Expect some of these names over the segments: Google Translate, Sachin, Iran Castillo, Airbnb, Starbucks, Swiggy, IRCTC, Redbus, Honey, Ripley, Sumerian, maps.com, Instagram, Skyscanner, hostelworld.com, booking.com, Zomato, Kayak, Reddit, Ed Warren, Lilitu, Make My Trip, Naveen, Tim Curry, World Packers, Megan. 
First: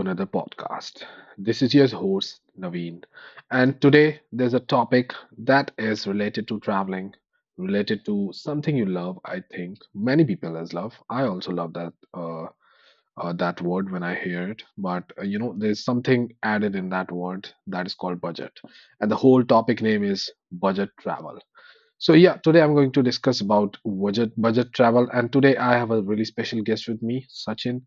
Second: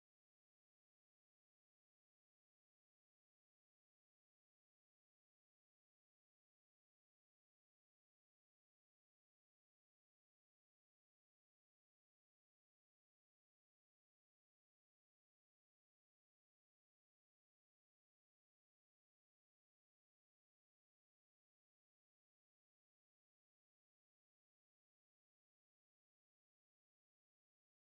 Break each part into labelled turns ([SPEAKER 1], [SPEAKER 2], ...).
[SPEAKER 1] another podcast. This is your host, Naveen. And today, there's a topic that is related to traveling, related to something you love. I think many people as love. I also love that that word when I hear it. But there's something added in that word that is called budget, and the whole topic name is budget travel. So yeah, today I'm going to discuss about budget travel, and today I have a really special guest with me, Sachin,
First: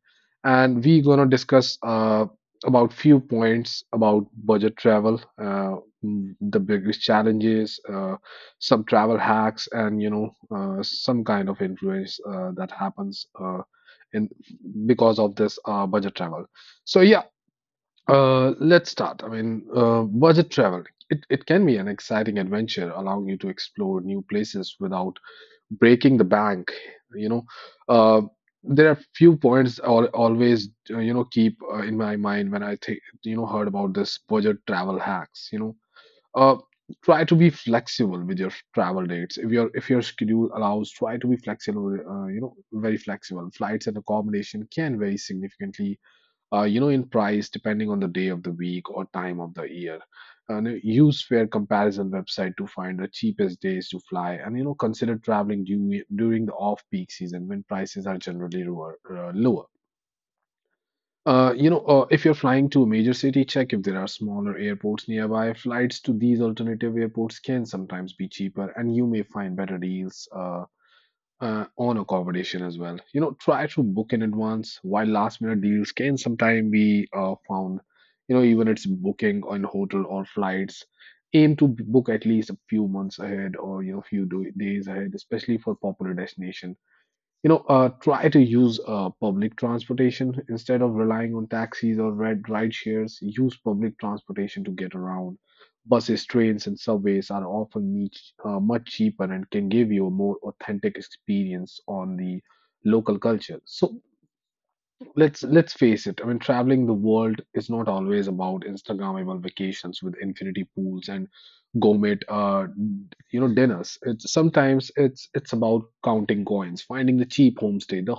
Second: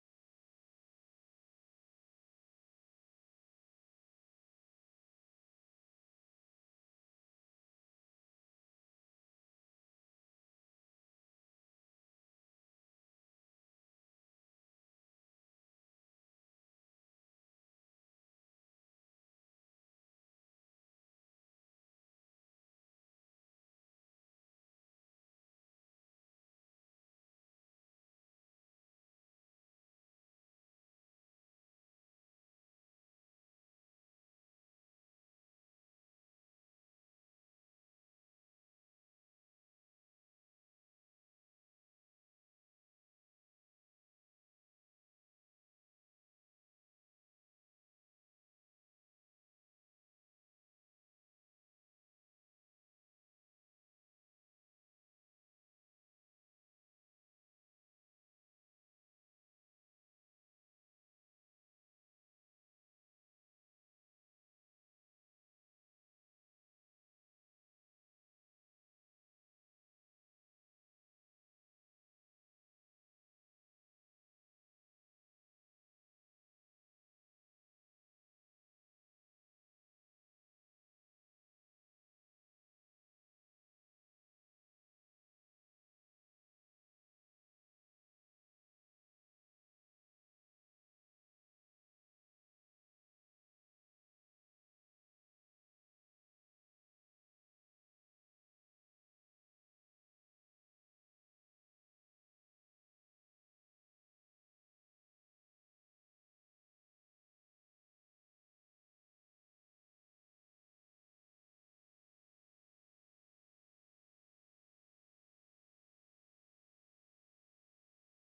[SPEAKER 1] and we gonna discuss about few points about budget travel, the biggest challenges, some travel hacks, and some kind of influence that happens in because of this budget travel. So yeah, let's start. I mean, budget travel. It can be an exciting adventure, allowing you to explore new places without breaking the bank. You know, uh, there are few points I always keep in my mind when I think you know heard about this budget travel hacks. Uh, Try to be flexible with your travel dates. If your schedule allows, try to be flexible. You know, very flexible. Flights and accommodation can vary significantly you know, in price depending on the day of the week or time of the year. And use fare comparison website to find the cheapest days to fly, and you know, consider traveling during the off-peak season when prices are generally lower. If you're flying to a major city, check if there are smaller airports nearby. Flights to these alternative airports can sometimes be cheaper, and you may find better deals. On accommodation as well. You know, try to book in advance while last minute deals can sometimes be found. You know, even it's booking on hotel or flights. Aim to book at least a few months ahead or you know few days ahead, especially for popular destinations you know, try to use public transportation instead of relying on taxis or red ride shares. Use public transportation to get around. Buses, trains, and subways are often much cheaper and can give you a more authentic experience on the local culture. So let's face it. I mean, traveling the world is not always about Instagrammable vacations with infinity pools and gourmet dinners. It's sometimes it's about counting coins, finding the cheap homestay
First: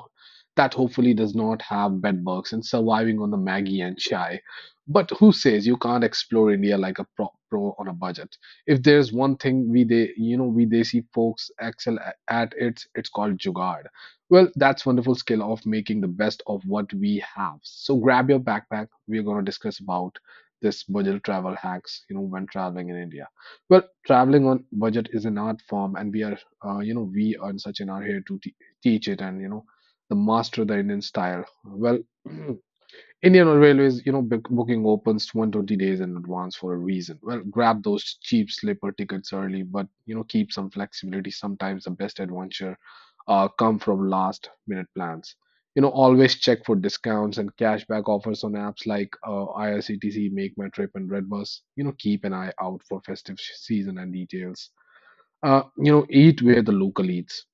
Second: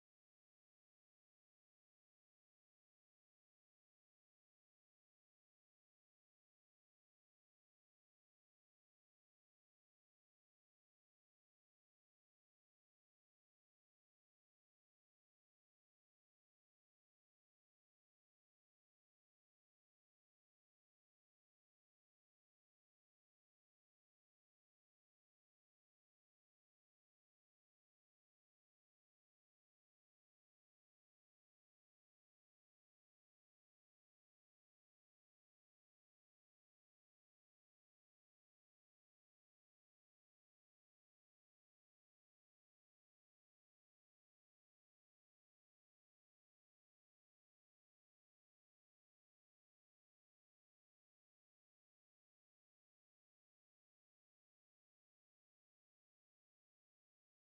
[SPEAKER 1] that hopefully does not have bed bugs, and surviving on the Maggie and chai. But who says you can't explore India like a pro on a budget? If there's one thing we they you know we they see folks excel at, it's called jugaad. Well, that's wonderful skill of making the best of what we have. So grab your backpack. We're going to discuss about this budget travel hacks, you know, when traveling in India. Well, traveling on budget is an art form and we are, we are in such an art here to teach it and, you know, the master the Indian style. Well, Indian Railways, you know, booking opens to 120 days in advance for a reason. Well, grab those cheap sleeper tickets early, but you know, keep some flexibility. Sometimes the best adventure come from last minute plans. You know, always check for discounts and cashback offers on apps like IRCTC, Make My Trip, and Redbus. You know, keep an eye out for festive season and details. You know, eat where the local eats.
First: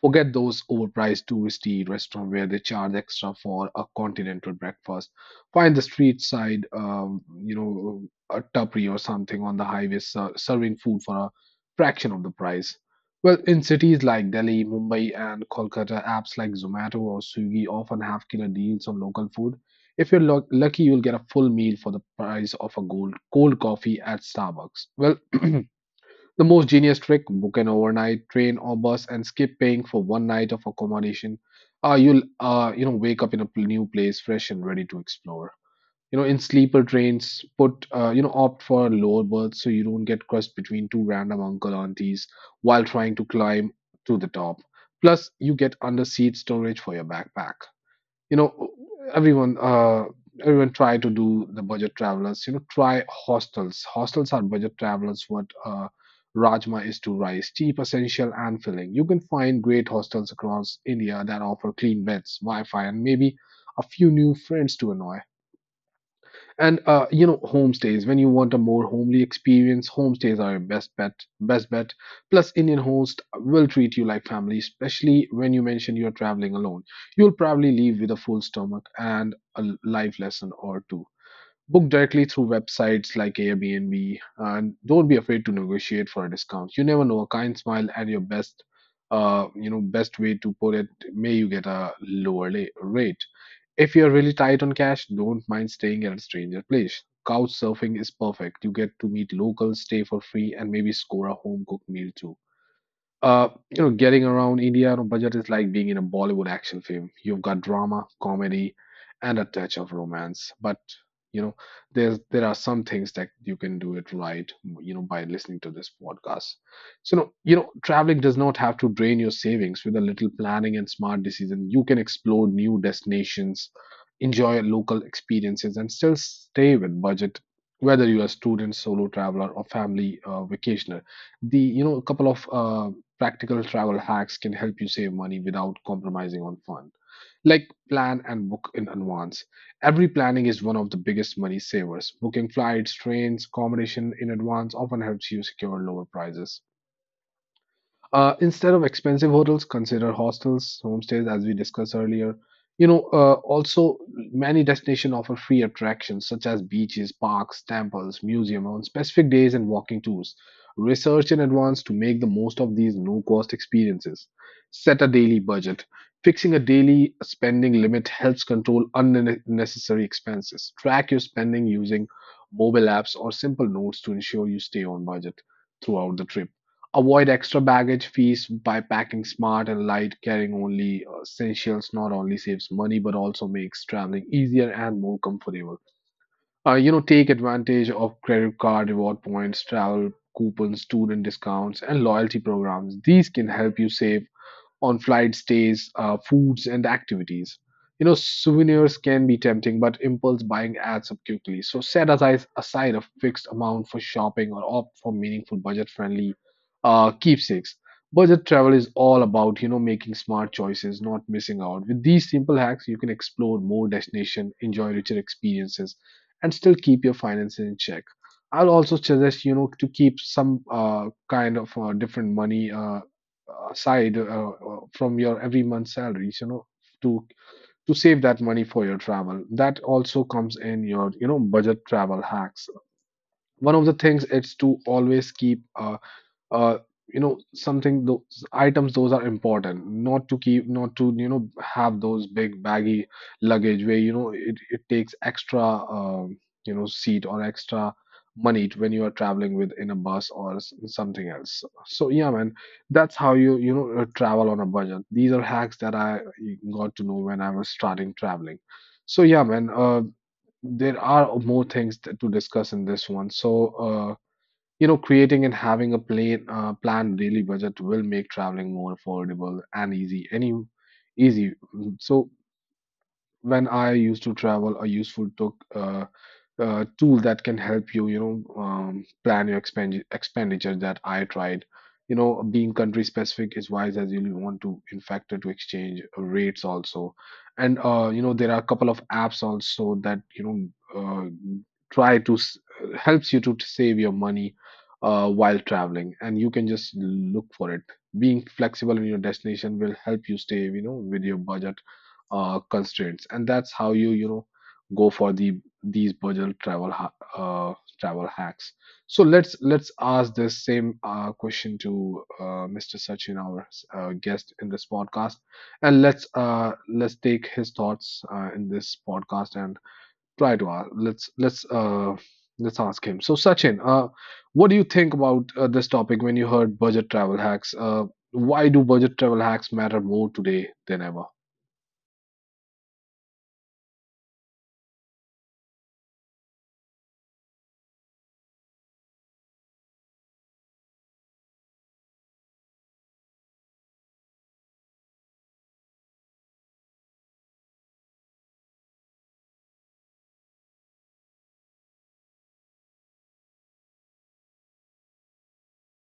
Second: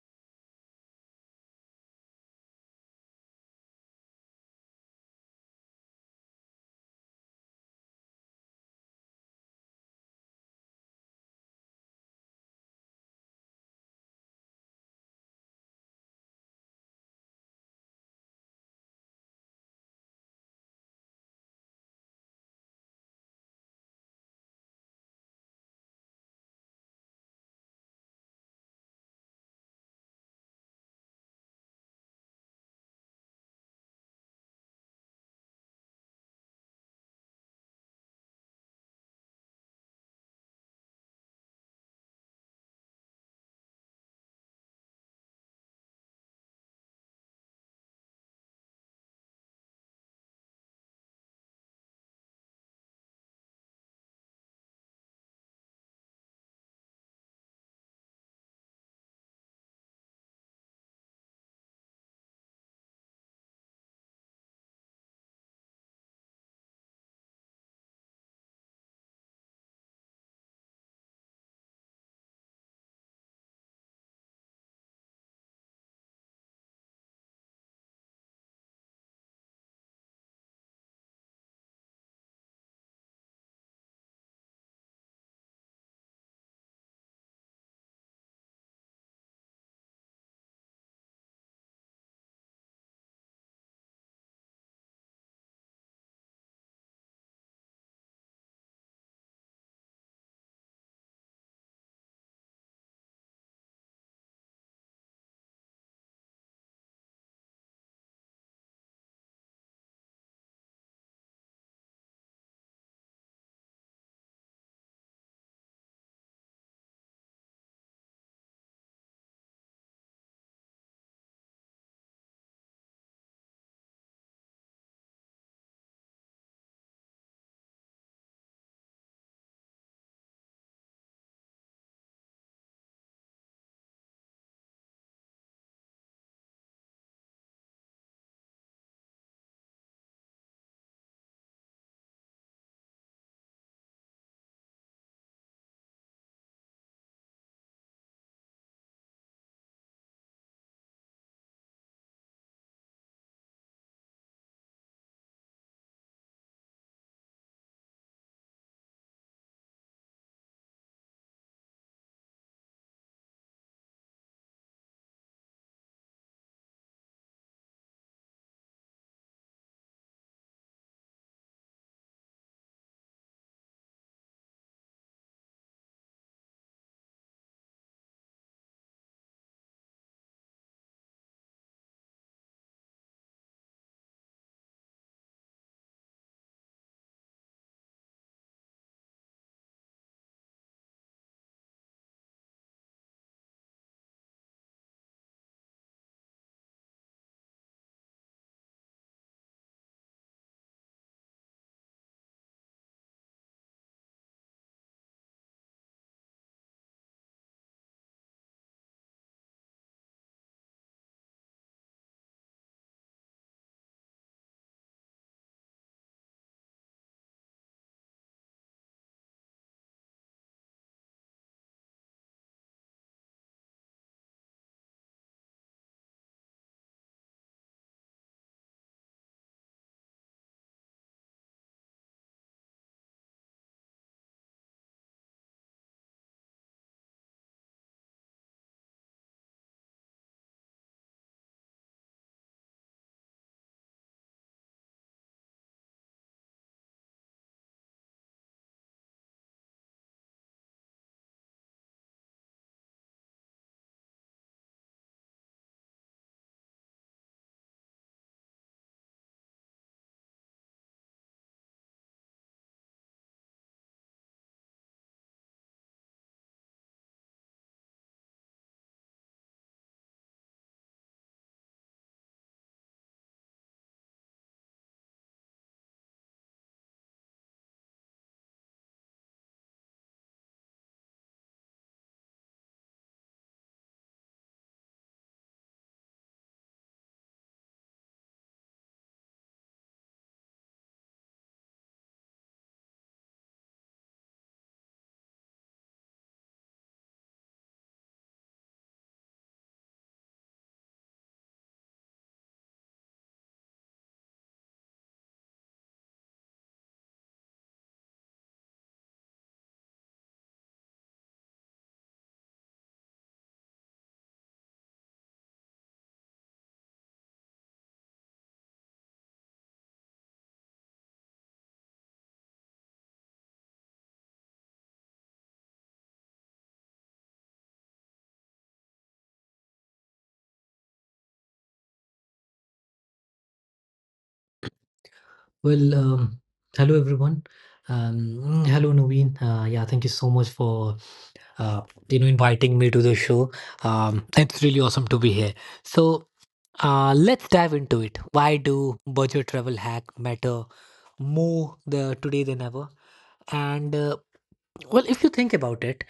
[SPEAKER 1] Forget those overpriced touristy restaurants where they charge extra for a continental breakfast. Find the street side, a tapery or something on the highway serving food for a fraction of the price. Well, in cities like Delhi, Mumbai, and Kolkata, apps like Zomato or Swiggy often have killer deals on local food. If you're lucky, you'll get a full meal for the price of a gold, cold coffee at Starbucks. Well, the most genius trick book an overnight train or bus and skip paying for one night of accommodation. You'll wake up in a new place fresh and ready to explore. You know in sleeper trains put opt for lower berths so you don't get crushed between two random uncle aunties while trying to climb to the top. Plus you get under seat storage for your backpack you know everyone uh everyone try to do the budget travelers you know try hostels hostels are budget travelers what rajma is to rice cheap essential and filling you can find great hostels across india that offer clean beds wi-fi and maybe a few new friends to annoy and you know, homestays. When you want a more homely experience, homestays are your best bet. Plus, Indian host will treat you like family, especially when you mention you're traveling alone. You'll probably leave with a full stomach and a life lesson or two book directly through websites like Airbnb and don't be afraid to negotiate for a discount. You never know a kind smile and your best best way to put it may you get a lower rate. If you're really tight on cash, don't mind staying at a stranger place. Couch surfing is perfect. You get to meet locals, stay for free, and maybe score a home cooked meal too. Uh, you know, getting around India on a budget is like being in a Bollywood action film. You've got drama, comedy, and a touch of romance. But you know, there are some things that you can do it right. You know, by listening to this podcast. So, no, you know, traveling does not have to drain your savings. With a little planning and smart decision, you can explore new destinations, enjoy local experiences, and still stay with budget. Whether you are a student, solo traveler, or family vacationer, the you know a couple of practical travel hacks can help you save money without compromising on fun. Like plan and book in advance. Every planning is one of the biggest money savers. Booking flights, trains, accommodation in advance often helps you secure lower prices. Instead of expensive hotels, consider hostels, homestays, as we discussed earlier. Also many destinations offer free attractions such as beaches, parks, temples, museums on specific days and walking tours. Research in advance to make the most of these no-cost experiences. Set a daily budget. Fixing a daily spending limit helps control unnecessary expenses. Track your spending using mobile apps or simple notes to ensure you stay on budget throughout the trip. Avoid extra baggage fees by packing smart and light, carrying only essentials. Not only saves money, but also makes traveling easier and more comfortable. You know, take advantage of credit card reward points, travel coupons, student discounts, and loyalty programs. These can help you save on flight stays, foods, and activities. You know, souvenirs can be tempting, but impulse buying adds up quickly. So set aside a fixed amount for shopping or opt for meaningful, budget-friendly keepsakes. Budget travel is all about, you know, making smart choices, not missing out. With these simple hacks, you can explore more destinations, enjoy richer experiences, and still keep your finances in check. I'll also suggest you know to keep some kind of different money aside from your every month's salaries you know to save that money for your travel that also comes in your you know budget travel hacks one of the things is to always keep a uh, you know something those items those are important not to keep not to you know have those big baggy luggage where you know it takes extra um, you know seat or extra money to, when you are traveling with in a bus or something else so yeah man that's how you you know travel on a budget these are hacks that I got to know when I was starting traveling so yeah man there are more things to discuss in this one so you know, creating and having a plan, planned daily budget will make traveling more affordable and easy. So when I used to travel, I used to took tool that can help you, you know, plan your expenditure that I tried. You know, being country specific is wise as you want to in factor to exchange rates also. And you know, there are a couple of apps also that, uh, try to s- helps you to save your money while traveling, and you can just look for it. Being flexible in your destination will help you stay, you know, with your budget constraints, and that's how you you know go for the these budget travel uh, travel hacks. So let's ask this same question to Mr. Sachin, our guest in this podcast, and let's take his thoughts in this podcast and try to ask let's ask him. So Sachin, what do you think about this topic? When you heard budget travel hacks, why do budget travel hacks matter more today than ever?
[SPEAKER 2] Well, hello everyone. Um, hello Naveen. Yeah, thank you so much for uh, you know inviting me to the show. It's really awesome to be here. So let's dive into it. Why do budget travel hack matter more the today than ever? And well, if you think about it,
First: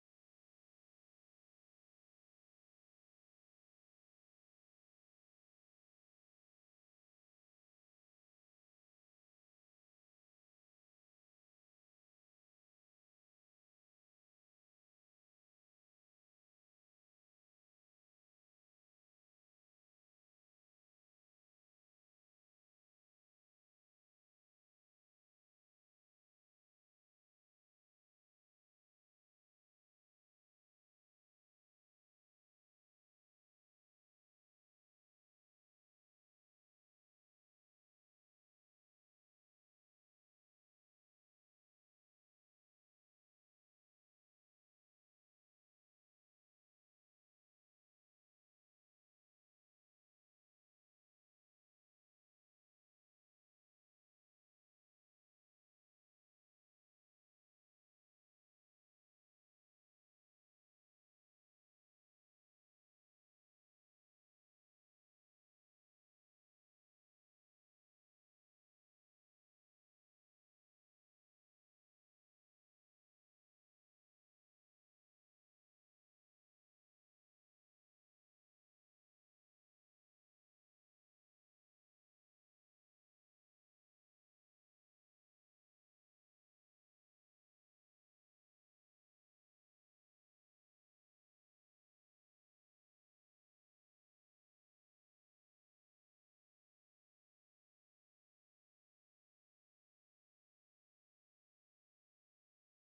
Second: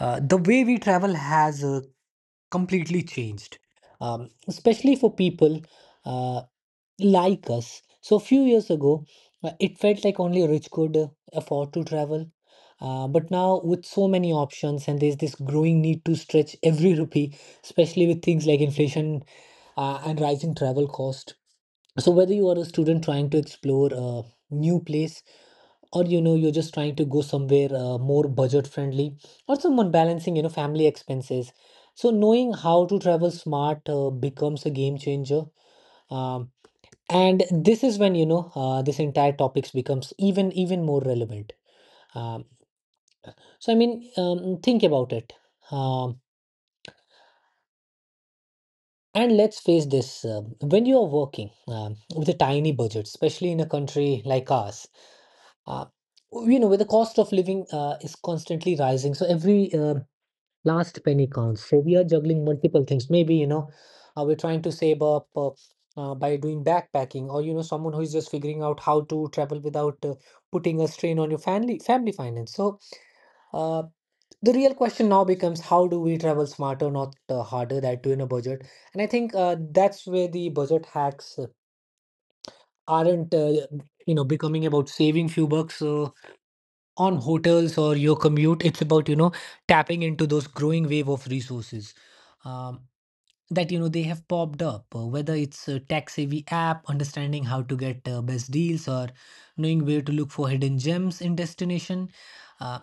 [SPEAKER 2] the way we travel has completely changed, especially for people. Uh, like us. So few years ago, it felt like only rich could afford to travel. But now with so many options and there's this growing need to stretch every rupee, especially with things like inflation and rising travel cost. So whether you are a student trying to explore a new place or you know you're just trying to go somewhere more budget friendly or someone balancing you know family expenses. So knowing how to travel smart becomes a game changer. Um, and this is when you know this entire topics becomes even more relevant um, so I mean think about it um, and let's face this when you are working with a tiny budget especially in a country like ours uh, you know where the cost of living is constantly rising so every last penny counts. So we are juggling multiple things. Maybe, you know, we're trying to save up by doing backpacking, or you know, someone who is just figuring out how to travel without putting a strain on your family finance. So uh, the real question now becomes how do we travel smarter, not harder, that too in a budget. And I think that's where the budget hacks aren't, you know, becoming about saving few bucks. On hotels or your commute it's about you know tapping into those growing wave of resources um, that you know they have popped up whether it's a tax savvy app understanding how to get best deals or knowing where to look for hidden gems in destination uh,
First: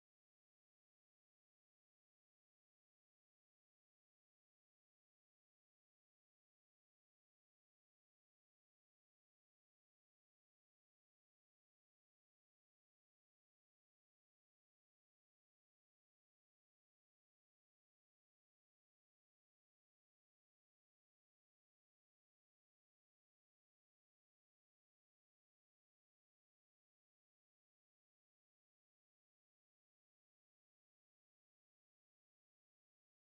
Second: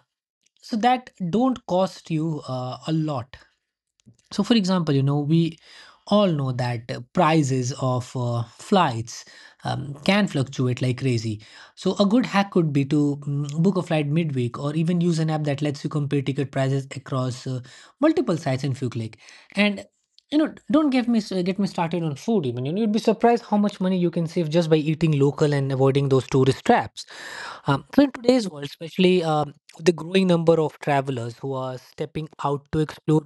[SPEAKER 2] so that don't cost you a lot so, for example, you know, we all know that prices of flights can fluctuate like crazy. So, a good hack could be to book a flight midweek or even use an app that lets you compare ticket prices across multiple sites in few click. And you know, don't get me started on food. Even you know, you'd be surprised how much money you can save just by eating local and avoiding those tourist traps. So in today's world, especially. The growing number of travelers who are stepping out to explore,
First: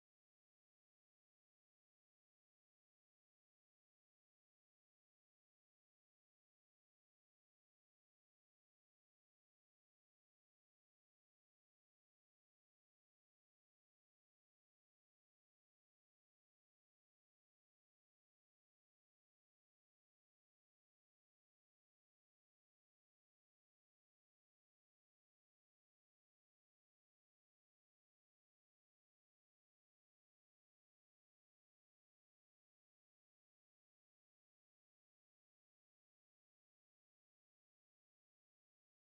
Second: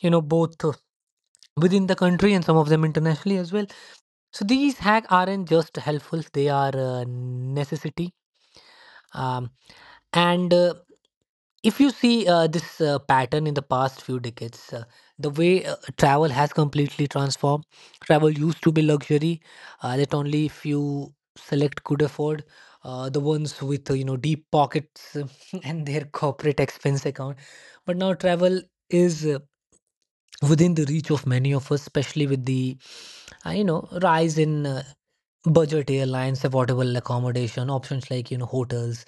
[SPEAKER 2] you know, both within the country and some of them internationally as well. So these hacks aren't just helpful; they are a necessity. Um, and if you see this pattern in the past few decades, the way travel has completely transformed. Travel used to be luxury that only few select could afford. The ones with you know deep pockets and their corporate expense account. But now travel is within the reach of many of us, especially with the you know rise in budget airlines, affordable accommodation options like you know hotels,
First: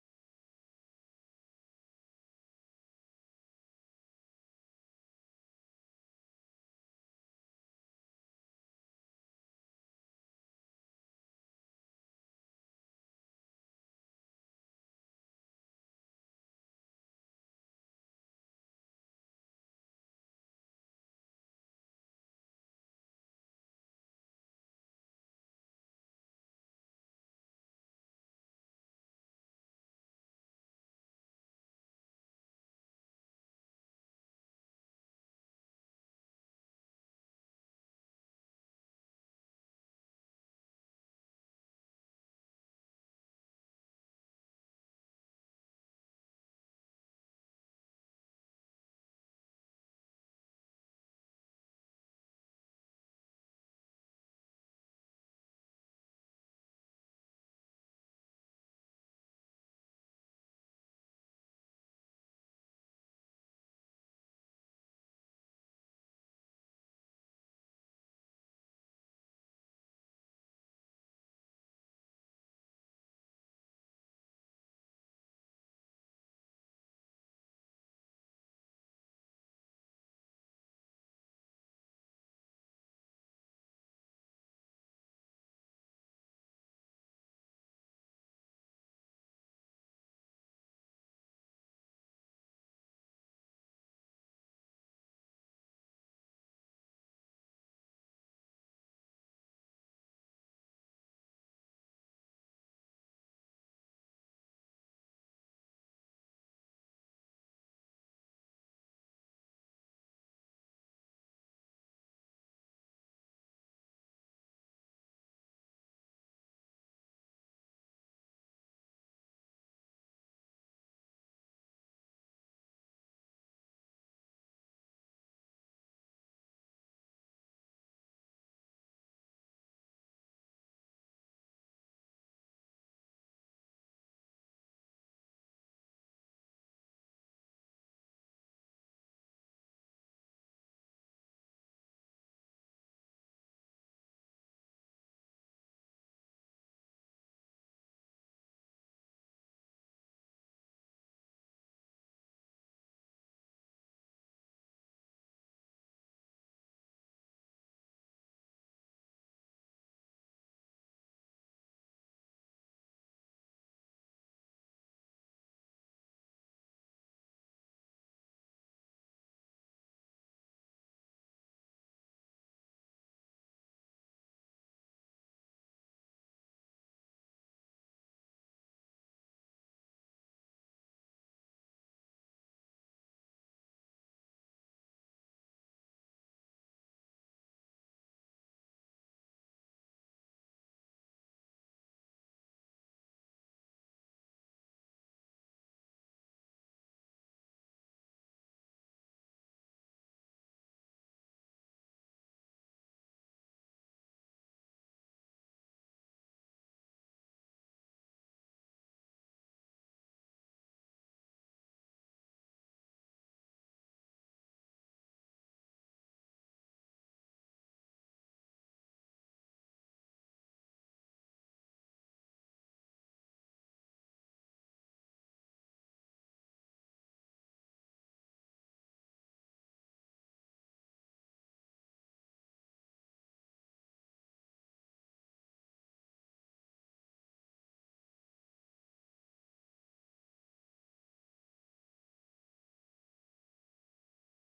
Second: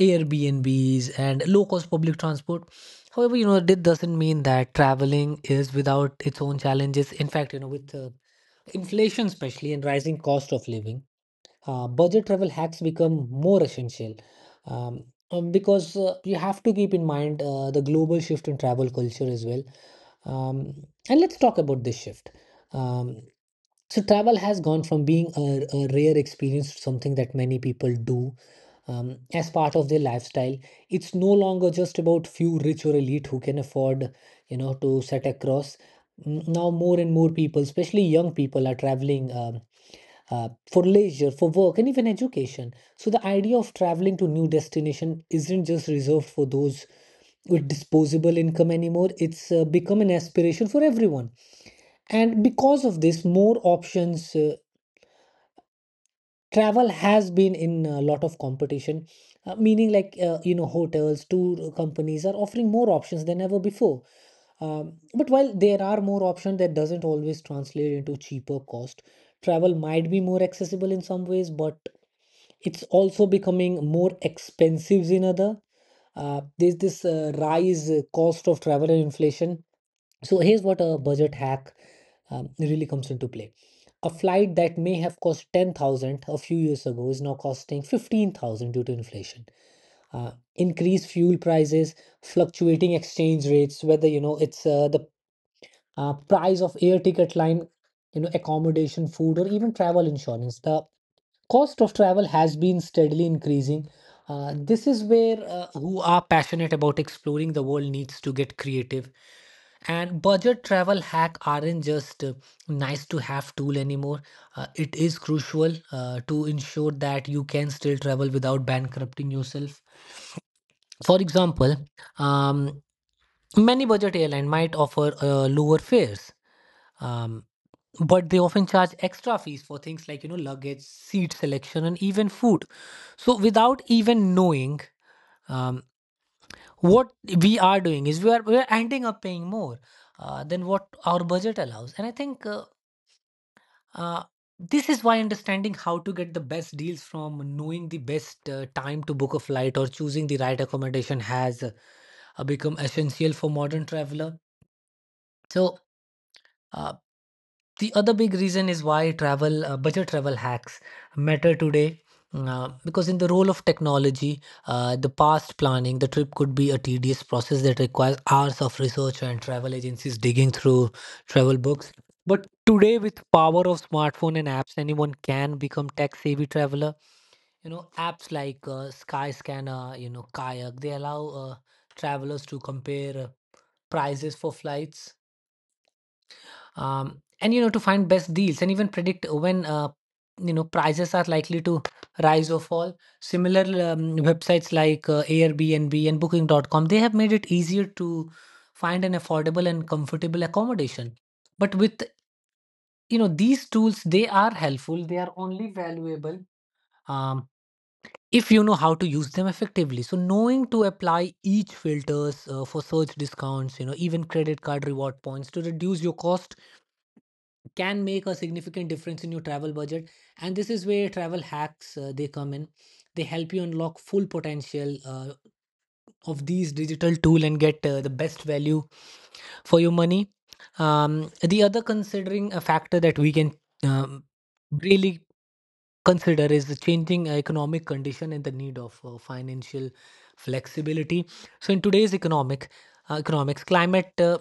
[SPEAKER 2] Airbnbs, and low cost public transport. However, you know it doesn't mean that traveling is without its own challenges. In fact, you know with inflation, especially and rising cost of living budget travel hacks become more essential um, because you have to keep in mind the global shift in travel culture as well. Um, and let's talk about this shift. Um, so, travel has gone from being a rare experience to something that many people do as part of their lifestyle. It's no longer just about few rich or elite who can afford, you know, to set across. Now, more and more people, especially young people, are traveling. For leisure, for work, and even education. So the idea of traveling to new destination isn't just reserved for those with disposable income anymore. It's become an aspiration for everyone. And because of this, more options travel has been in a lot of competition meaning like you know hotels tour companies are offering more options than ever before but while there are more options that doesn't always translate into cheaper cost travel might be more accessible in some ways but it's also becoming more expensive in other there's this rise cost of travel and inflation so here's what a budget hack really comes into play. A flight that may have cost 10,000 a few years ago is now costing 15,000 due to inflation. Increased fuel prices, fluctuating exchange rates, whether you know it's the price of air ticket line, you know, accommodation, food, or even travel insurance. The cost of travel has been steadily increasing. This is where who are passionate about exploring the world needs to get creative. And budget travel hack aren't just nice to have tool anymore. It is crucial to ensure that you can still travel without bankrupting yourself. For example, um, many budget airlines might offer lower fares, um, but they often charge extra fees for things like you know luggage, seat selection, and even food. So without even knowing, um, what we are doing is we are ending up paying more than what our budget allows. And I think uh, this is why understanding how to get the best deals from knowing the best time to book a flight or choosing the right accommodation has become essential for modern traveler. So Uh, the other big reason is why travel budget travel hacks matter today because in the role of technology the past planning the trip could be a tedious process that requires hours of research and travel agencies digging through travel books but today with power of smartphone and apps anyone can become tech savvy traveler you know apps like Skyscanner you know Kayak they allow travelers to compare prices for flights and you know to find best deals and even predict when you know prices are likely to rise or fall similar websites like Airbnb and booking.com they have made it easier to find an affordable and comfortable accommodation but with you know these tools they are helpful they are only valuable um, if you know how to use them effectively so knowing to apply each filters for search discounts you know even credit card reward points to reduce your cost can make a significant difference in your travel budget and this is where travel hacks they come in they help you unlock full potential of these digital tool and get the best value for your money the other considering a factor that we can um, really consider is the changing economic condition and the need of financial flexibility so in today's economic economics climate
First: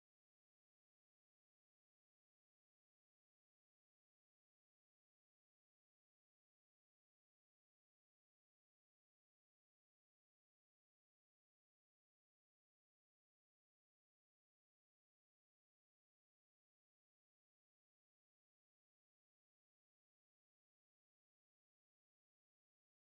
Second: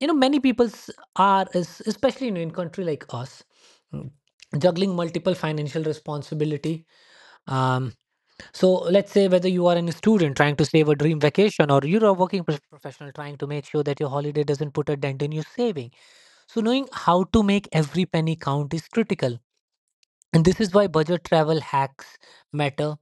[SPEAKER 2] you know many people are especially in a country like us mm, juggling multiple financial responsibility um, so let's say whether you are a student trying to save a dream vacation or you're a working professional trying to make sure that your holiday doesn't put a dent in your saving so knowing how to make every penny count is critical and this is why budget travel hacks matter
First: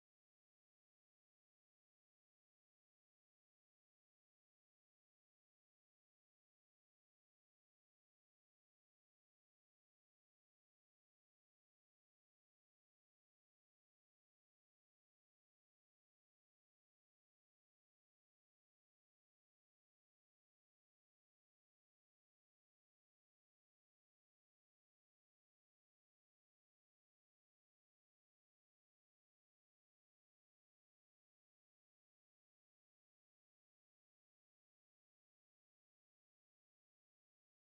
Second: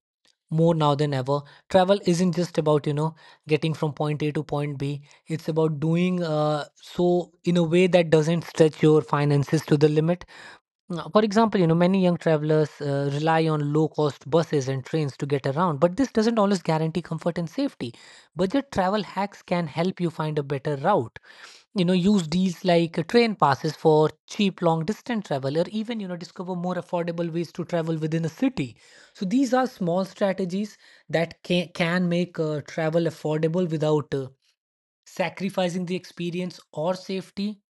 [SPEAKER 2] more now than ever travel isn't just about you know getting from point a to point b it's about doing so in a way that doesn't stretch your finances to the limit. Now, for example you know many young travelers rely on low cost buses and trains to get around but this doesn't always guarantee comfort and safety budget travel hacks can help you find a better route you know use deals like train passes for cheap long distance travel or even you know discover more affordable ways to travel within a city so these are small strategies that can make travel affordable without sacrificing the experience or safety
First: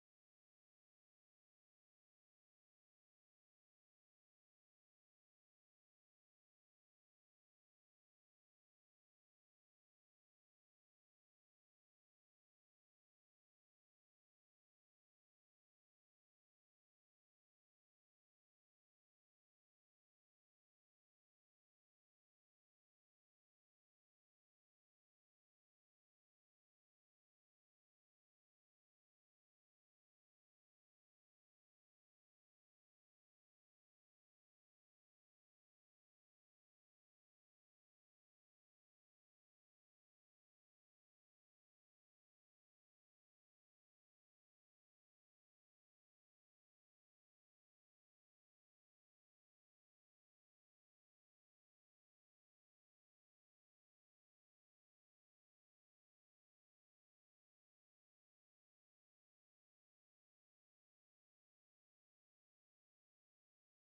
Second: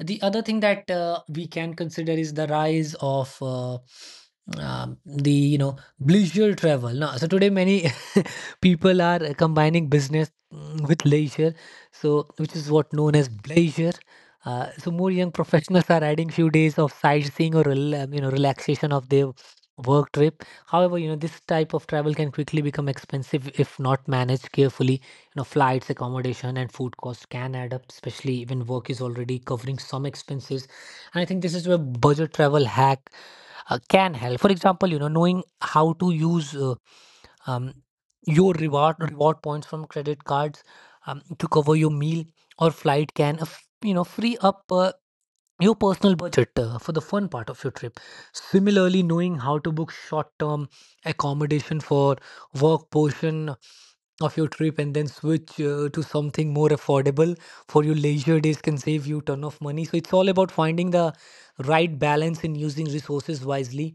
[SPEAKER 2] the other thing that we can consider is the rise of the you know leisure travel. Now, so today many people are combining business with leisure, so which is what known as leisure. So more young professionals are adding few days of sightseeing or you know relaxation of their work trip. However, this type of travel can quickly become expensive if not managed carefully. Flights, accommodation, and food costs can add up, especially when work is already covering some expenses. And I think this is where budget travel hack can help. For example, knowing how to use um, your reward points from credit cards to cover your meal or flight can free up your personal budget for the fun part of your trip. Similarly, knowing how to book short term accommodation for work portion of your trip and then switch to something more affordable for your leisure days can save you ton of money. So it's all about finding the right balance in using resources wisely.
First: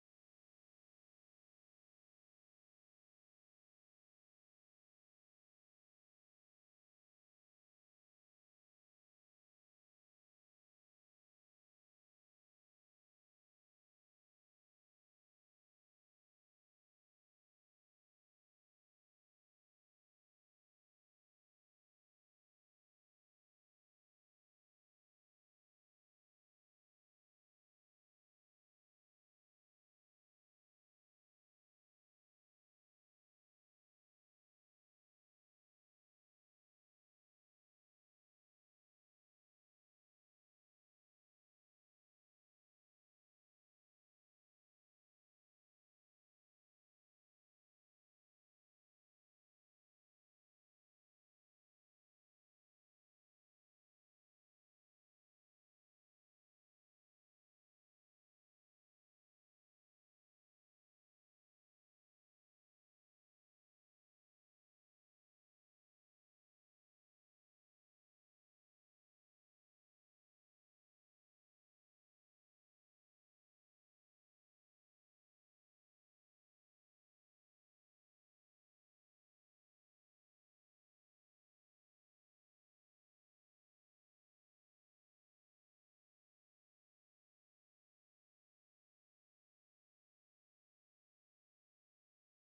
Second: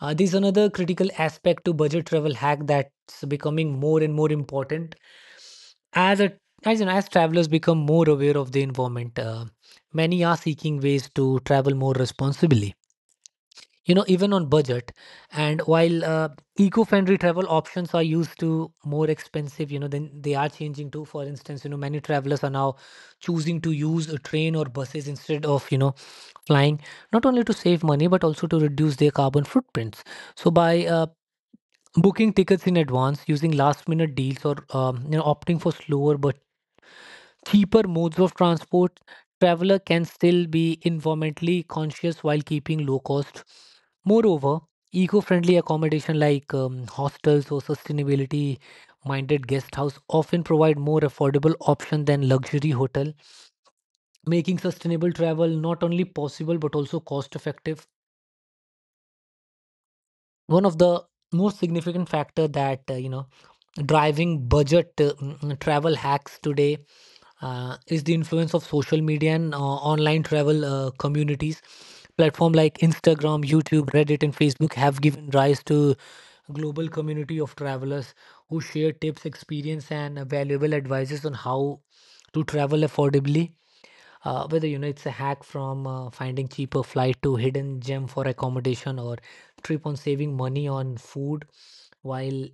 [SPEAKER 2] There's another critical aspect to budget travel hack that's becoming more and more important as a as you know as travelers become more aware of the environment. Many are seeking ways to travel more responsibly, even on budget. And while eco-friendly travel options are used to more expensive, then they are changing too. For instance, many travelers are now choosing to use a train or buses instead of flying, not only to save money but also to reduce their carbon footprints. So by booking tickets in advance, using last minute deals, or opting for slower but cheaper modes of transport, traveler can still be environmentally conscious while keeping low cost. Moreover, eco-friendly accommodation like hostels or sustainability-minded guest house often provide more affordable option than luxury hotel, making sustainable travel not only possible but also cost-effective. One of the most significant factor that driving budget travel hacks today is the influence of social media and online travel communities. Platform like Instagram, YouTube, Reddit, and Facebook have given rise to global community of travelers who share tips, experience, and valuable advices on how to travel affordably. Whether it's a hack from finding cheaper flight to hidden gem for accommodation or trip on saving money on food while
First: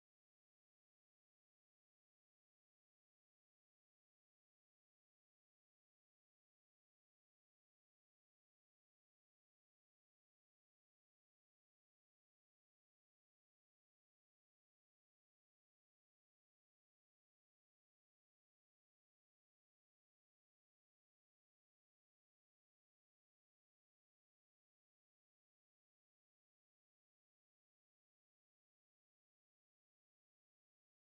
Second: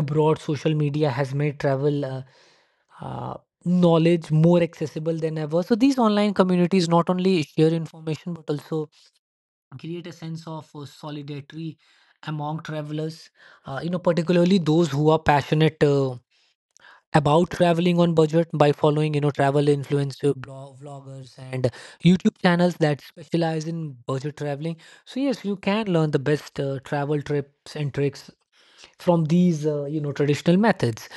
[SPEAKER 2] abroad, social media has made travel uh, knowledge more accessible than ever. So these online communities not only share information but also create a sense of solidarity among travelers, particularly those who are passionate about traveling on budget by following travel influencer blog, vloggers, and YouTube channels that specialize in budget traveling. So yes, you can learn the best travel trips and tricks from these traditional methods.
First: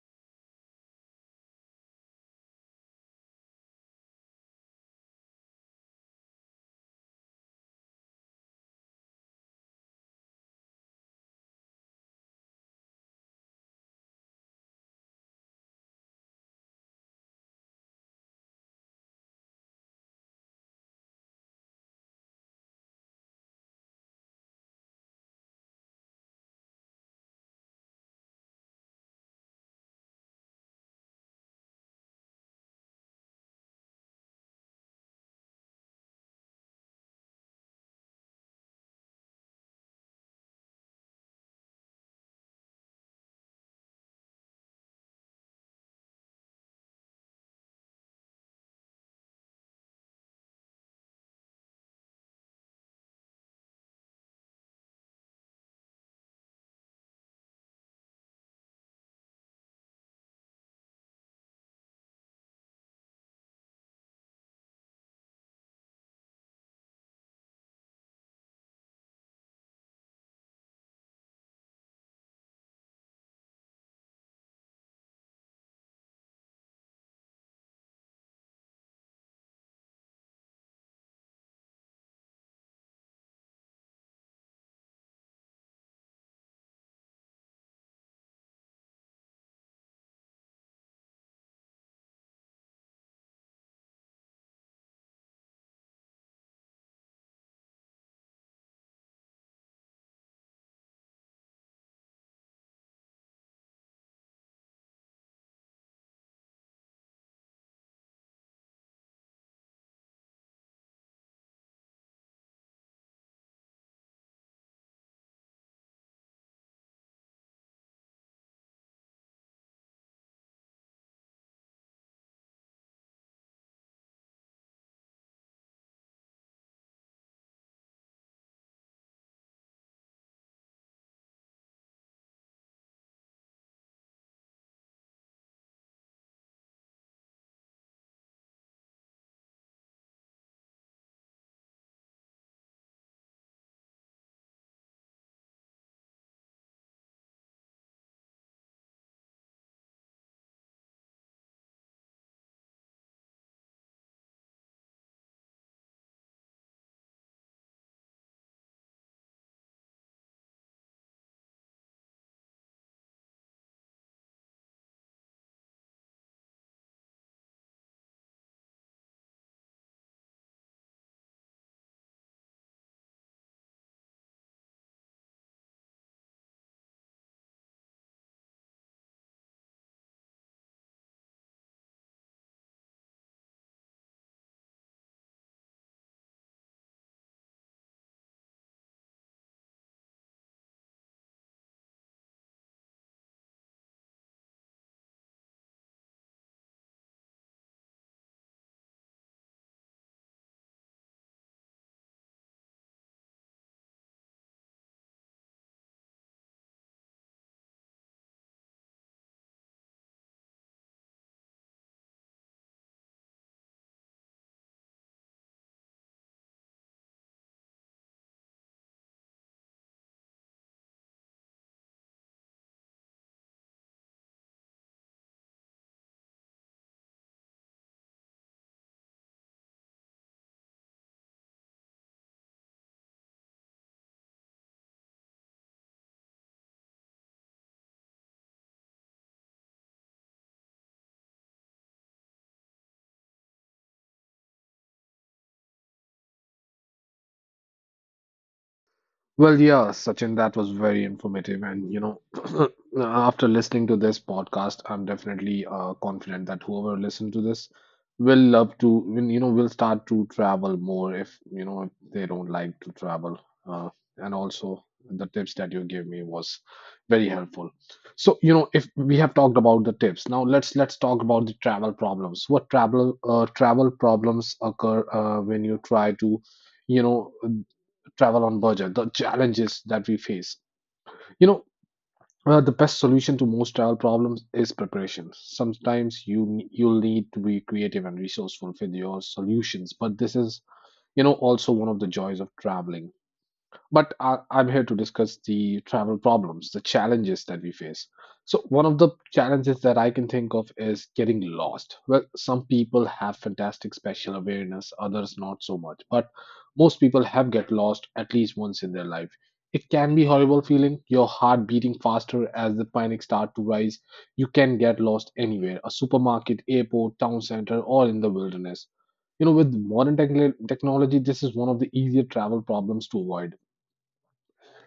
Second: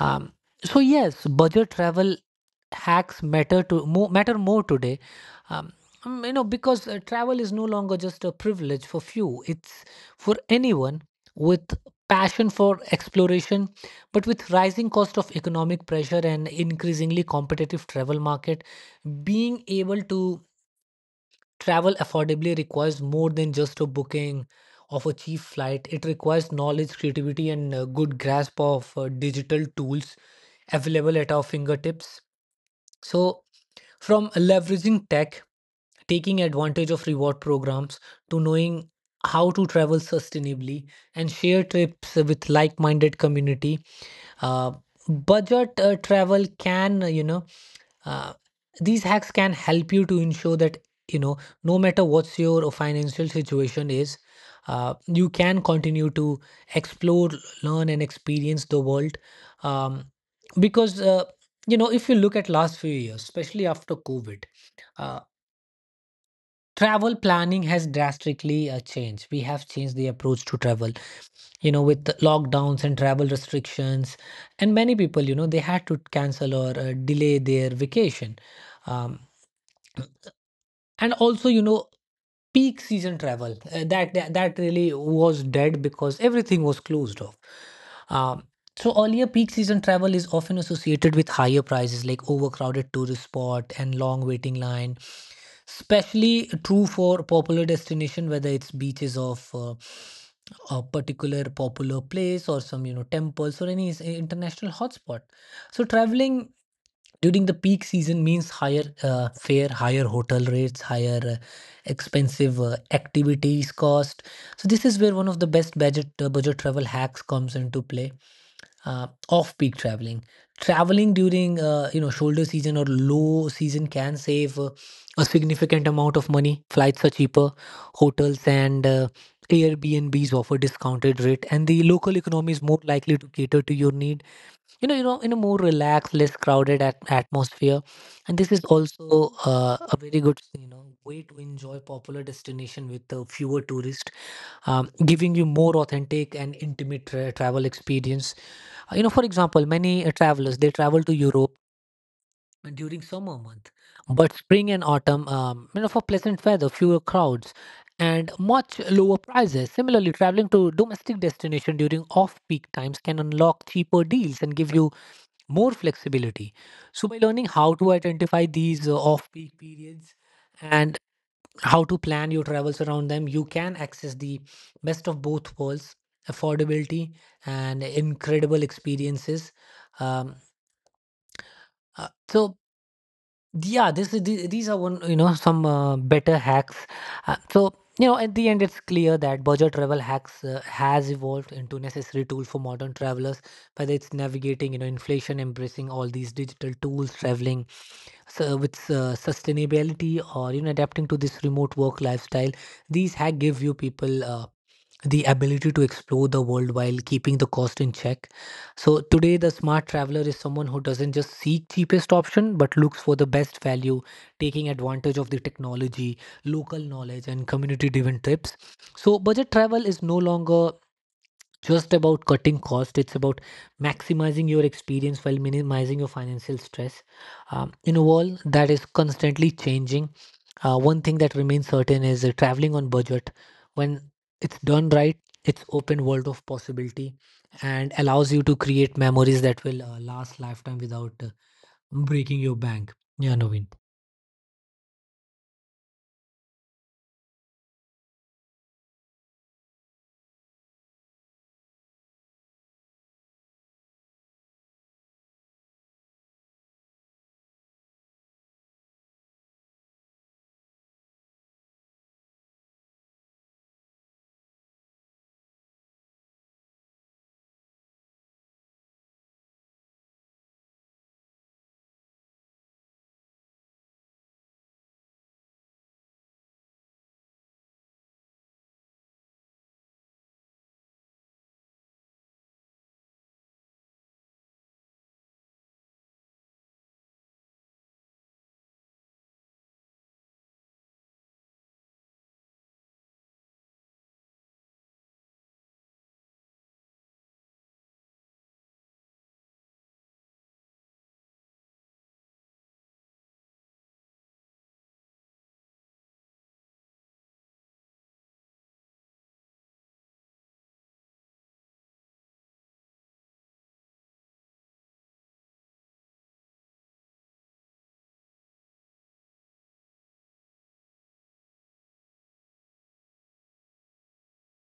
[SPEAKER 2] um, so yes, budget travel hacks matter more today, um, because travel is no longer just a privilege for few, it's for anyone with passion for exploration. But with rising cost of economic pressure and increasingly competitive travel market, being able to travel affordably requires more than just a booking of a cheap flight. It requires knowledge, creativity, and a good grasp of digital tools available at our fingertips. So, from leveraging tech, taking advantage of reward programs, to knowing how to travel sustainably and share trips with like minded community, uh, budget travel can uh, these hacks can help you to ensure that you know no matter what's your financial situation is, you can continue to explore, learn, and experience the world. um, because if you look at last few years, especially after COVID, uh, travel planning has drastically changed. We have changed the approach to travel, with lockdowns and travel restrictions, and many people, they had to cancel or delay their vacation. um, and also, peak season travel, that really was dead because everything was closed off. um, so earlier peak season travel is often associated with higher prices, like overcrowded tourist spot and long waiting line, especially true for popular destination, whether it's beaches of a particular popular place or some temples or any international hotspot. So traveling during the peak season means higher fare, higher hotel rates, higher expensive activities cost. So this is where one of the best budget travel hacks comes into play: off peak traveling. Traveling during shoulder season or low season can save a significant amount of money. Flights are cheaper, hotels and airbnbs offer discounted rate, and the local economy is more likely to cater to your needs, in a more relaxed, less crowded atmosphere. And this is also a very good way to enjoy popular destination with fewer tourists, giving you more authentic and intimate travel experience. For example, many travelers, they travel to Europe during summer month, but spring and autumn for pleasant weather, fewer crowds, and much lower prices. Similarly, traveling to domestic destination during off-peak times can unlock cheaper deals and give you more flexibility. So, by learning how to identify these off peak periods and how to plan your travels around them, you can access the best of both worlds: affordability and incredible experiences. Um, so, yeah, these are one you know some better hacks. So at the end, it's clear that budget travel hacks has evolved into necessary tool for modern travelers, whether it's navigating inflation, embracing all these digital tools, traveling so with sustainability or adapting to this remote work lifestyle. These hack give you people the ability to explore the world while keeping the cost in check. So today, the smart traveler is someone who doesn't just seek cheapest option but looks for the best value, taking advantage of the technology, local knowledge, and community driven trips. So budget travel is no longer just about cutting cost, it's about maximizing your experience while minimizing your financial stress. In a world that is constantly changing, one thing that remains certain is traveling on budget. When it's done right, it's open world of possibility and allows you to create memories that will last lifetime without breaking your bank. Yeah, Naveen.
[SPEAKER 1] Well, yeah, Sachin, that was very informative. And, you know, after listening to this podcast, I'm definitely confident that whoever listened to this will love to, will start to travel more if, you know, if they don't like to travel. Uh, and also, the tips that you gave me was very helpful. So, you know, if we have talked about the tips, now let's talk about the travel problems. What travel problems occur when you try to, you know, travel on budget, the challenges that we face? You know, the best solution to most travel problems is preparation. Sometimes you'll need to be creative and resourceful with your solutions, but this is, you know, also one of the joys of traveling. But I'm here to discuss the travel problems, the challenges that we face. So, one of the challenges that I can think of is getting lost. Well, some people have fantastic spatial awareness, others not so much. But most people have get lost at least once in their life. It can be horrible feeling, your heart beating faster as the panic start to rise. You can get lost anywhere, a supermarket, airport, town center, or in the wilderness. You know, with modern technology, this is one of the easier travel problems to avoid.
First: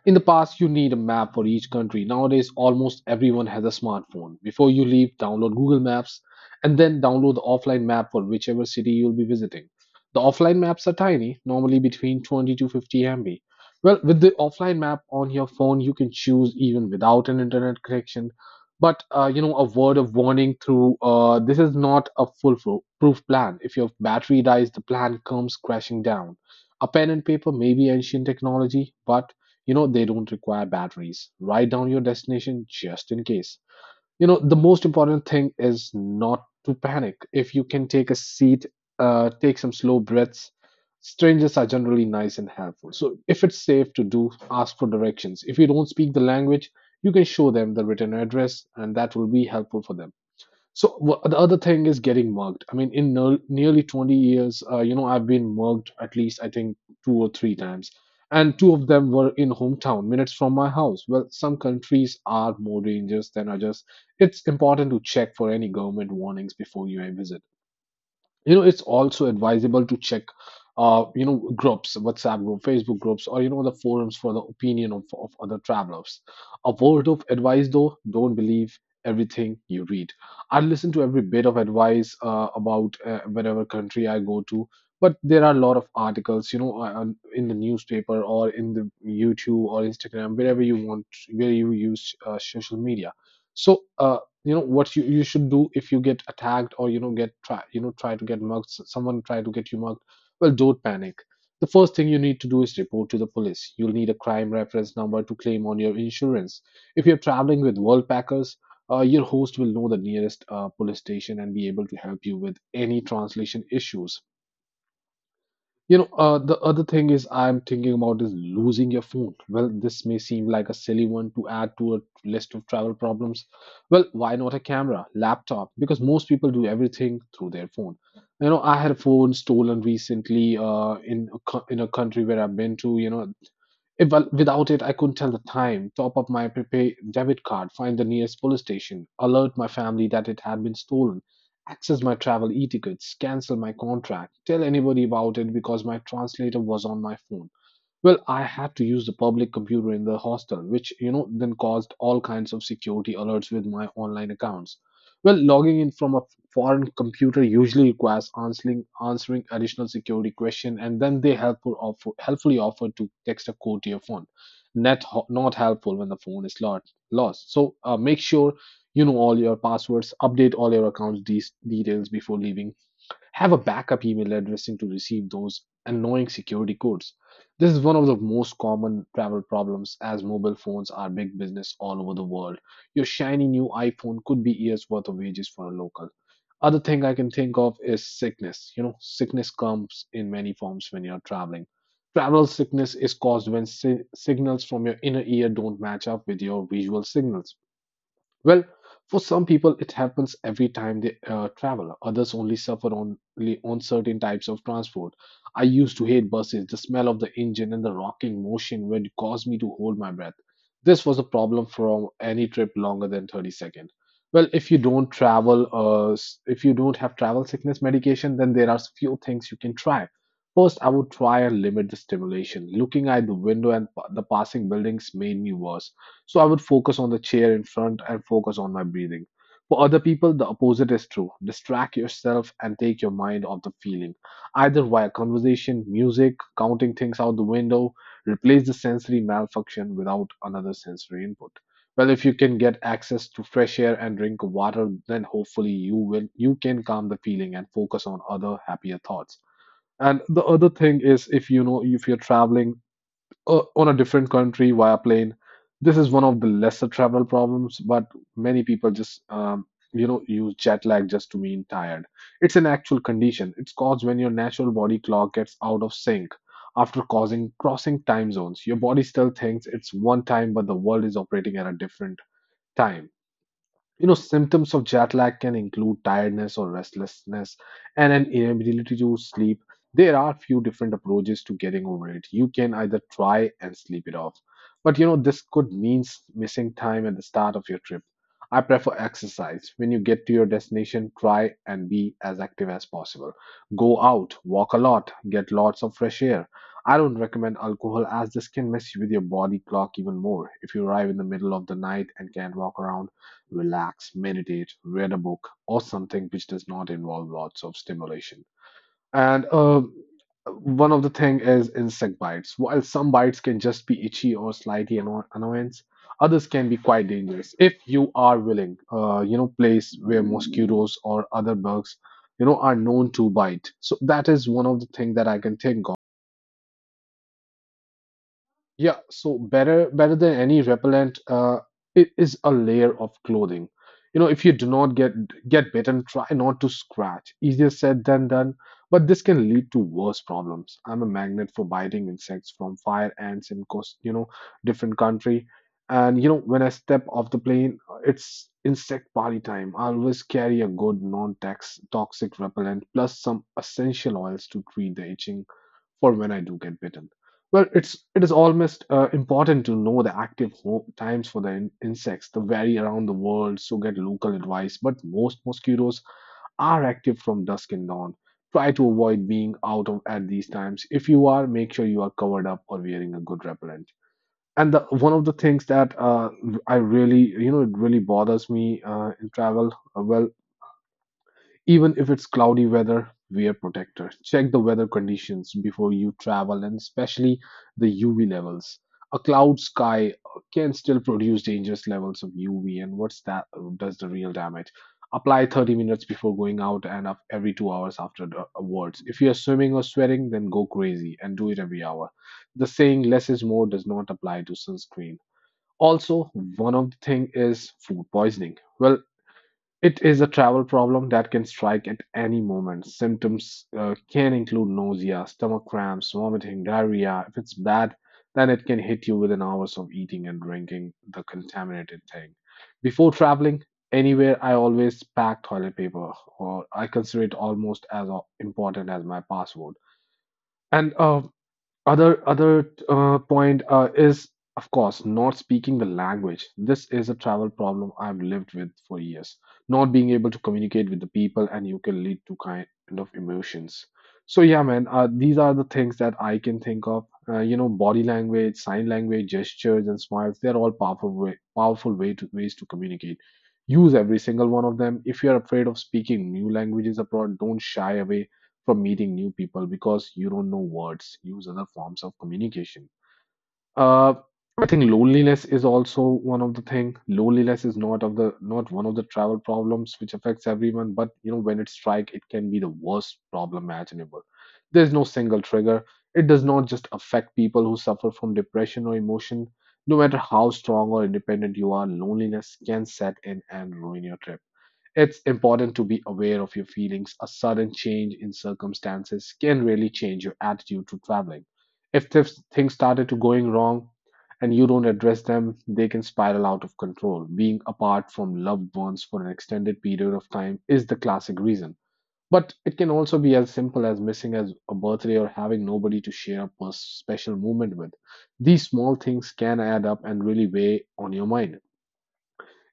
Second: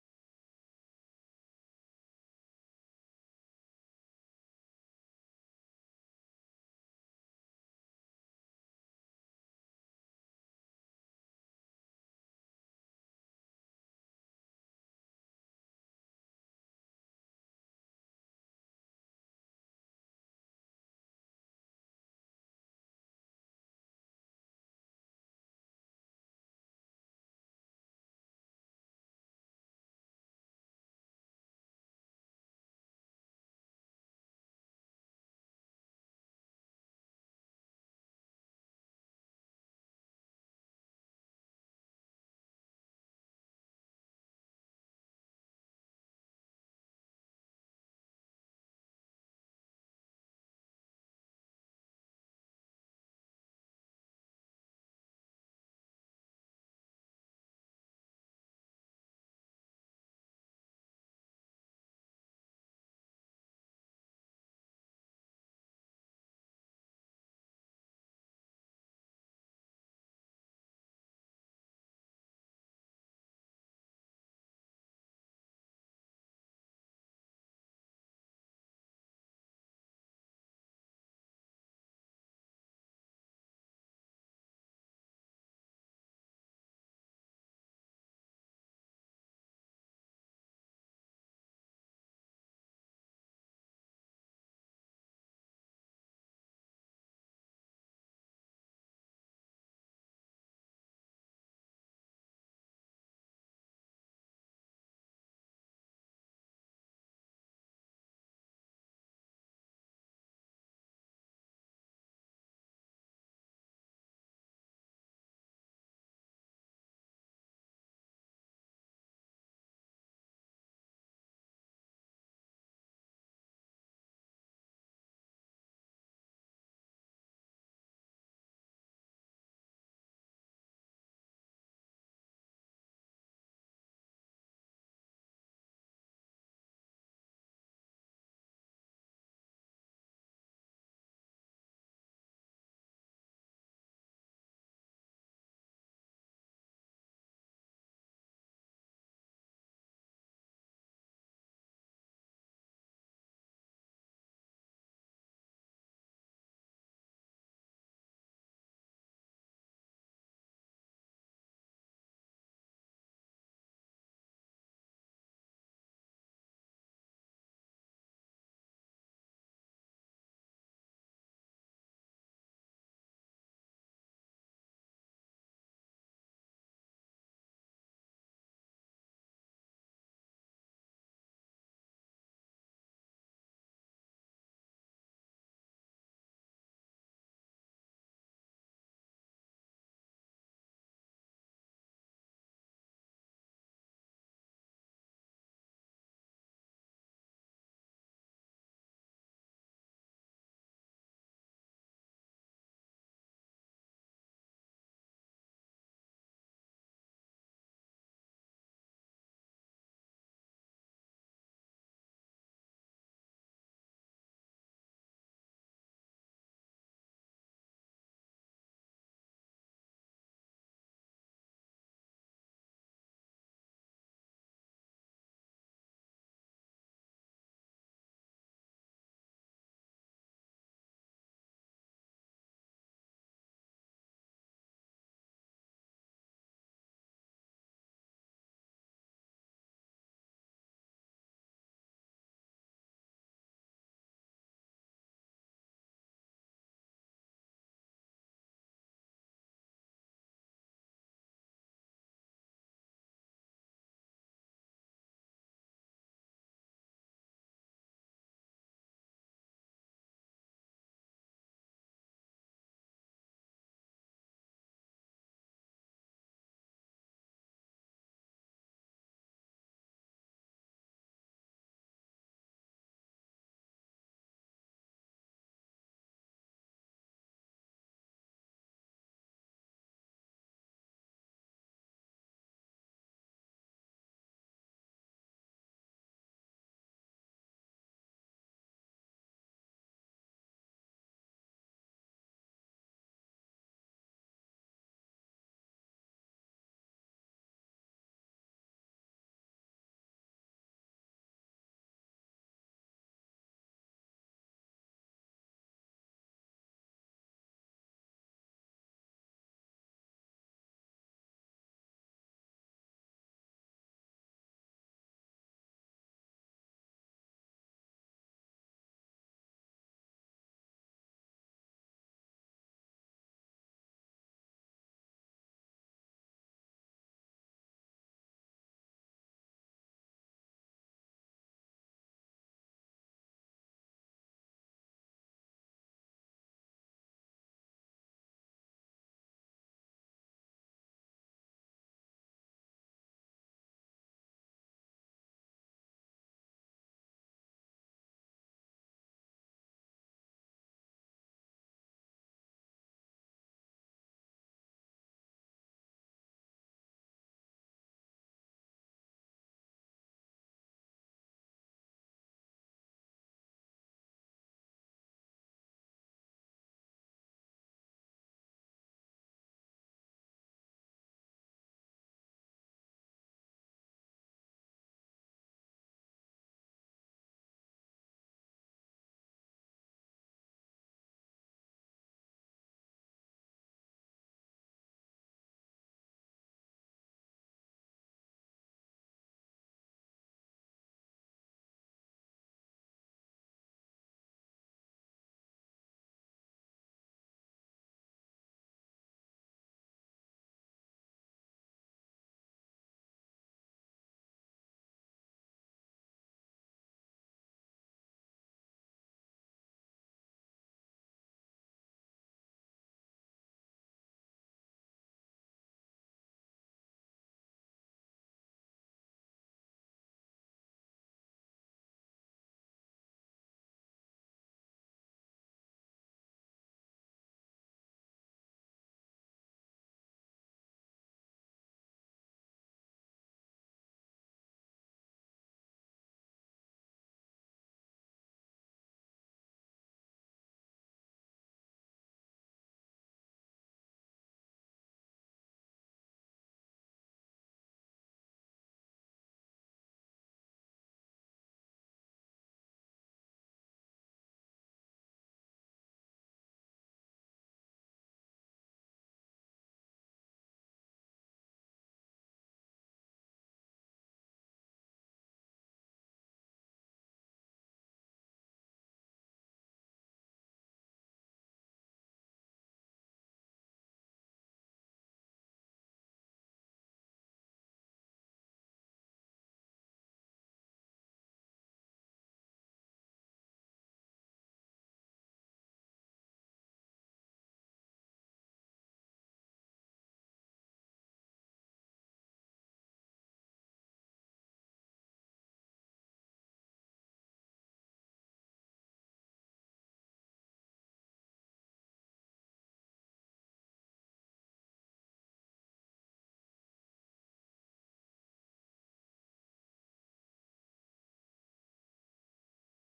[SPEAKER 1] In the past, you need a map for each country. Nowadays, almost everyone has a smartphone. Before you leave, download Google Maps and then download the offline map for whichever city you'll be visiting. The offline maps are tiny, normally between 20 to 50 MB. Well, with the offline map on your phone, you can choose even without an internet connection. But you know, a word of warning through, this is not a foolproof plan. If your battery dies, the plan comes crashing down. A pen and paper may be ancient technology, but, you know, they don't require batteries. Write down your destination just in case. You know, the most important thing is not to panic. If you can take a seat, take some slow breaths. Strangers are generally nice and helpful. So, if it's safe to do, ask for directions. If you don't speak the language, you can show them the written address, and that will be helpful for them. So the other thing is getting mugged. I mean, in no, nearly 20 years, you know, I've been mugged at least I think two or three times, and two of them were in hometown, minutes from my house. Well, some countries are more dangerous than others. It's important to check for any government warnings before you visit. You know, it's also advisable to check, you know, groups, WhatsApp group, Facebook groups, or, you know, the forums for the opinion of other travelers. A word of advice though, don't believe everything you read. I listen to every bit of advice about whatever country I go to, but there are a lot of articles, you know, in the newspaper or in the YouTube or Instagram, wherever you want, where you use social media. So you know what you should do if you get attacked, or, you know, get try you know try to get mugged someone try to get you mugged. Well, don't panic. The first thing you need to do is report to the police. You'll need a crime reference number to claim on your insurance. If you're traveling with world packers, your host will know the nearest police station and be able to help you with any translation issues. You know, the other thing is I'm thinking about is losing your phone. Well, this may seem like a silly one to add to a list of travel problems. Well, why not a camera, laptop? Because most people do everything through their phone. You know, I had a phone stolen recently in a country where I've been to. You know, eh, well, without it, I couldn't tell the time, top up my prepaid debit card, find the nearest police station, alert my family that it had been stolen, access my travel e-tickets, cancel my contract, tell anybody about it because my translator was on my phone. Well, I had to use the public computer in the hostel, which, you know, then caused all kinds of security alerts with my online accounts. Well, logging in from a foreign computer usually requires answering additional security question, and then helpfully offer to text a code to your phone. Not helpful when the phone is lost. Lost. So make sure you know all your passwords. Update all your accounts these details before leaving. Have a backup email addressing to receive those annoying security codes. This is one of the most common travel problems as mobile phones are big business all over the world. Your shiny new iPhone could be years worth of wages for a local. Other thing I can think of is sickness. You know, sickness comes in many forms when you're traveling. Travel sickness is caused when signals from your inner ear don't match up with your visual signals. Well, for some people, it happens every time they travel. Others only suffer only on certain types of transport. I used to hate buses. The smell of the engine and the rocking motion would cause me to hold my breath. This was a problem from any trip longer than 30 seconds. Well, if you don't travel, if you don't have travel sickness medication, then there are few things you can try. First, I would try and limit the stimulation. Looking at the window and the passing buildings made me worse. So I would focus on the chair in front and focus on my breathing. For other people, the opposite is true. Distract yourself and take your mind off the feeling, either via conversation, music, counting things out the window, replace the sensory malfunction without another sensory input. Well, if you can get access to fresh air and drink water, then hopefully you can calm the feeling and focus on other happier thoughts. And the other thing is if, you know, if you're traveling on a different country via plane. This is one of the lesser travel problems, but many people just you know use jet lag just to mean tired. It's an actual condition. It's caused when your natural body clock gets out of sync after causing crossing time zones. Your body still thinks it's one time, but the world is operating at a different time. You know, symptoms of jet lag can include tiredness or restlessness and an inability to sleep. There are few different approaches to getting over it. You can either try and sleep it off, but, you know, this could mean missing time at the start of your trip. I prefer exercise. When you get to your destination, try and be as active as possible. Go out, walk a lot, get lots of fresh air. I don't recommend alcohol as this can mess with your body clock even more. If you arrive in the middle of the night and can't walk around, relax, meditate, read a book, or something which does not involve lots of stimulation. And one of the thing is insect bites. While some bites can just be itchy or slightly annoyance, others can be quite dangerous if you are willing. You know, place where mosquitoes or other bugs, you know, are known to bite. So that is one of the thing that I can think. Yeah, so better than any repellent, it is a layer of clothing. You know, if you do not get bitten, try not to scratch. Easier said than done, but this can lead to worse problems. I'm a magnet for biting insects from fire ants in coast, you know, different country. And you know, when I step off the plane, it's insect party time. I always carry a good non-tax toxic repellent plus some essential oils to treat the itching for when I do get bitten. It is almost important to know the active times for the insects. They vary around the world, so get local advice. But most mosquitoes are active from dusk and dawn. Try to avoid being out of at these times. If you are, make sure you are covered up or wearing a good repellent. One of the things that I really, it really bothers me in travel, even if it's cloudy weather, wear protector. Check the weather conditions before you travel and especially the UV levels. A cloud sky can still produce dangerous levels of UV and what's that does the real damage. Apply 30 minutes before going out and up every 2 hours after the awards. If you're swimming or sweating, then go crazy and do it every hour. The saying less is more does not apply to sunscreen. Also, one of the thing is food poisoning. Well, it is a travel problem that can strike at any moment. Symptoms can include nausea, stomach cramps, vomiting, diarrhea. If it's bad, then it can hit you within hours of eating and drinking the contaminated thing. Before traveling anywhere, I always pack toilet paper, or I consider it almost as important as my password. And other point is of course not speaking the language. This is a travel problem I've lived with for years. Not being able to communicate with the people and you can lead to kind of emotions. So yeah, man, these are the things that I can think of. Body language, sign language, gestures, and smiles. They're all powerful way to ways to communicate. Use every single one of them. If you're afraid of speaking new languages abroad, don't shy away from meeting new people because you don't know words. Use other forms of communication. Uh, I think loneliness is also one of the thing. Loneliness is not one of the travel problems which affects everyone, but you know when it strike, it can be the worst problem imaginable. There's no single trigger. It does not just affect people who suffer from depression or emotion. No matter how strong or independent you are, loneliness can set in and ruin your trip. It's important to be aware of your feelings. A sudden change in circumstances can really change your attitude to traveling. If things started to going wrong and you don't address them, they can spiral out of control. Being apart from loved ones for an extended period of time is the classic reason. But it can also be as simple as missing as a birthday or having nobody to share a special moment with. These small things can add up and really weigh on your mind.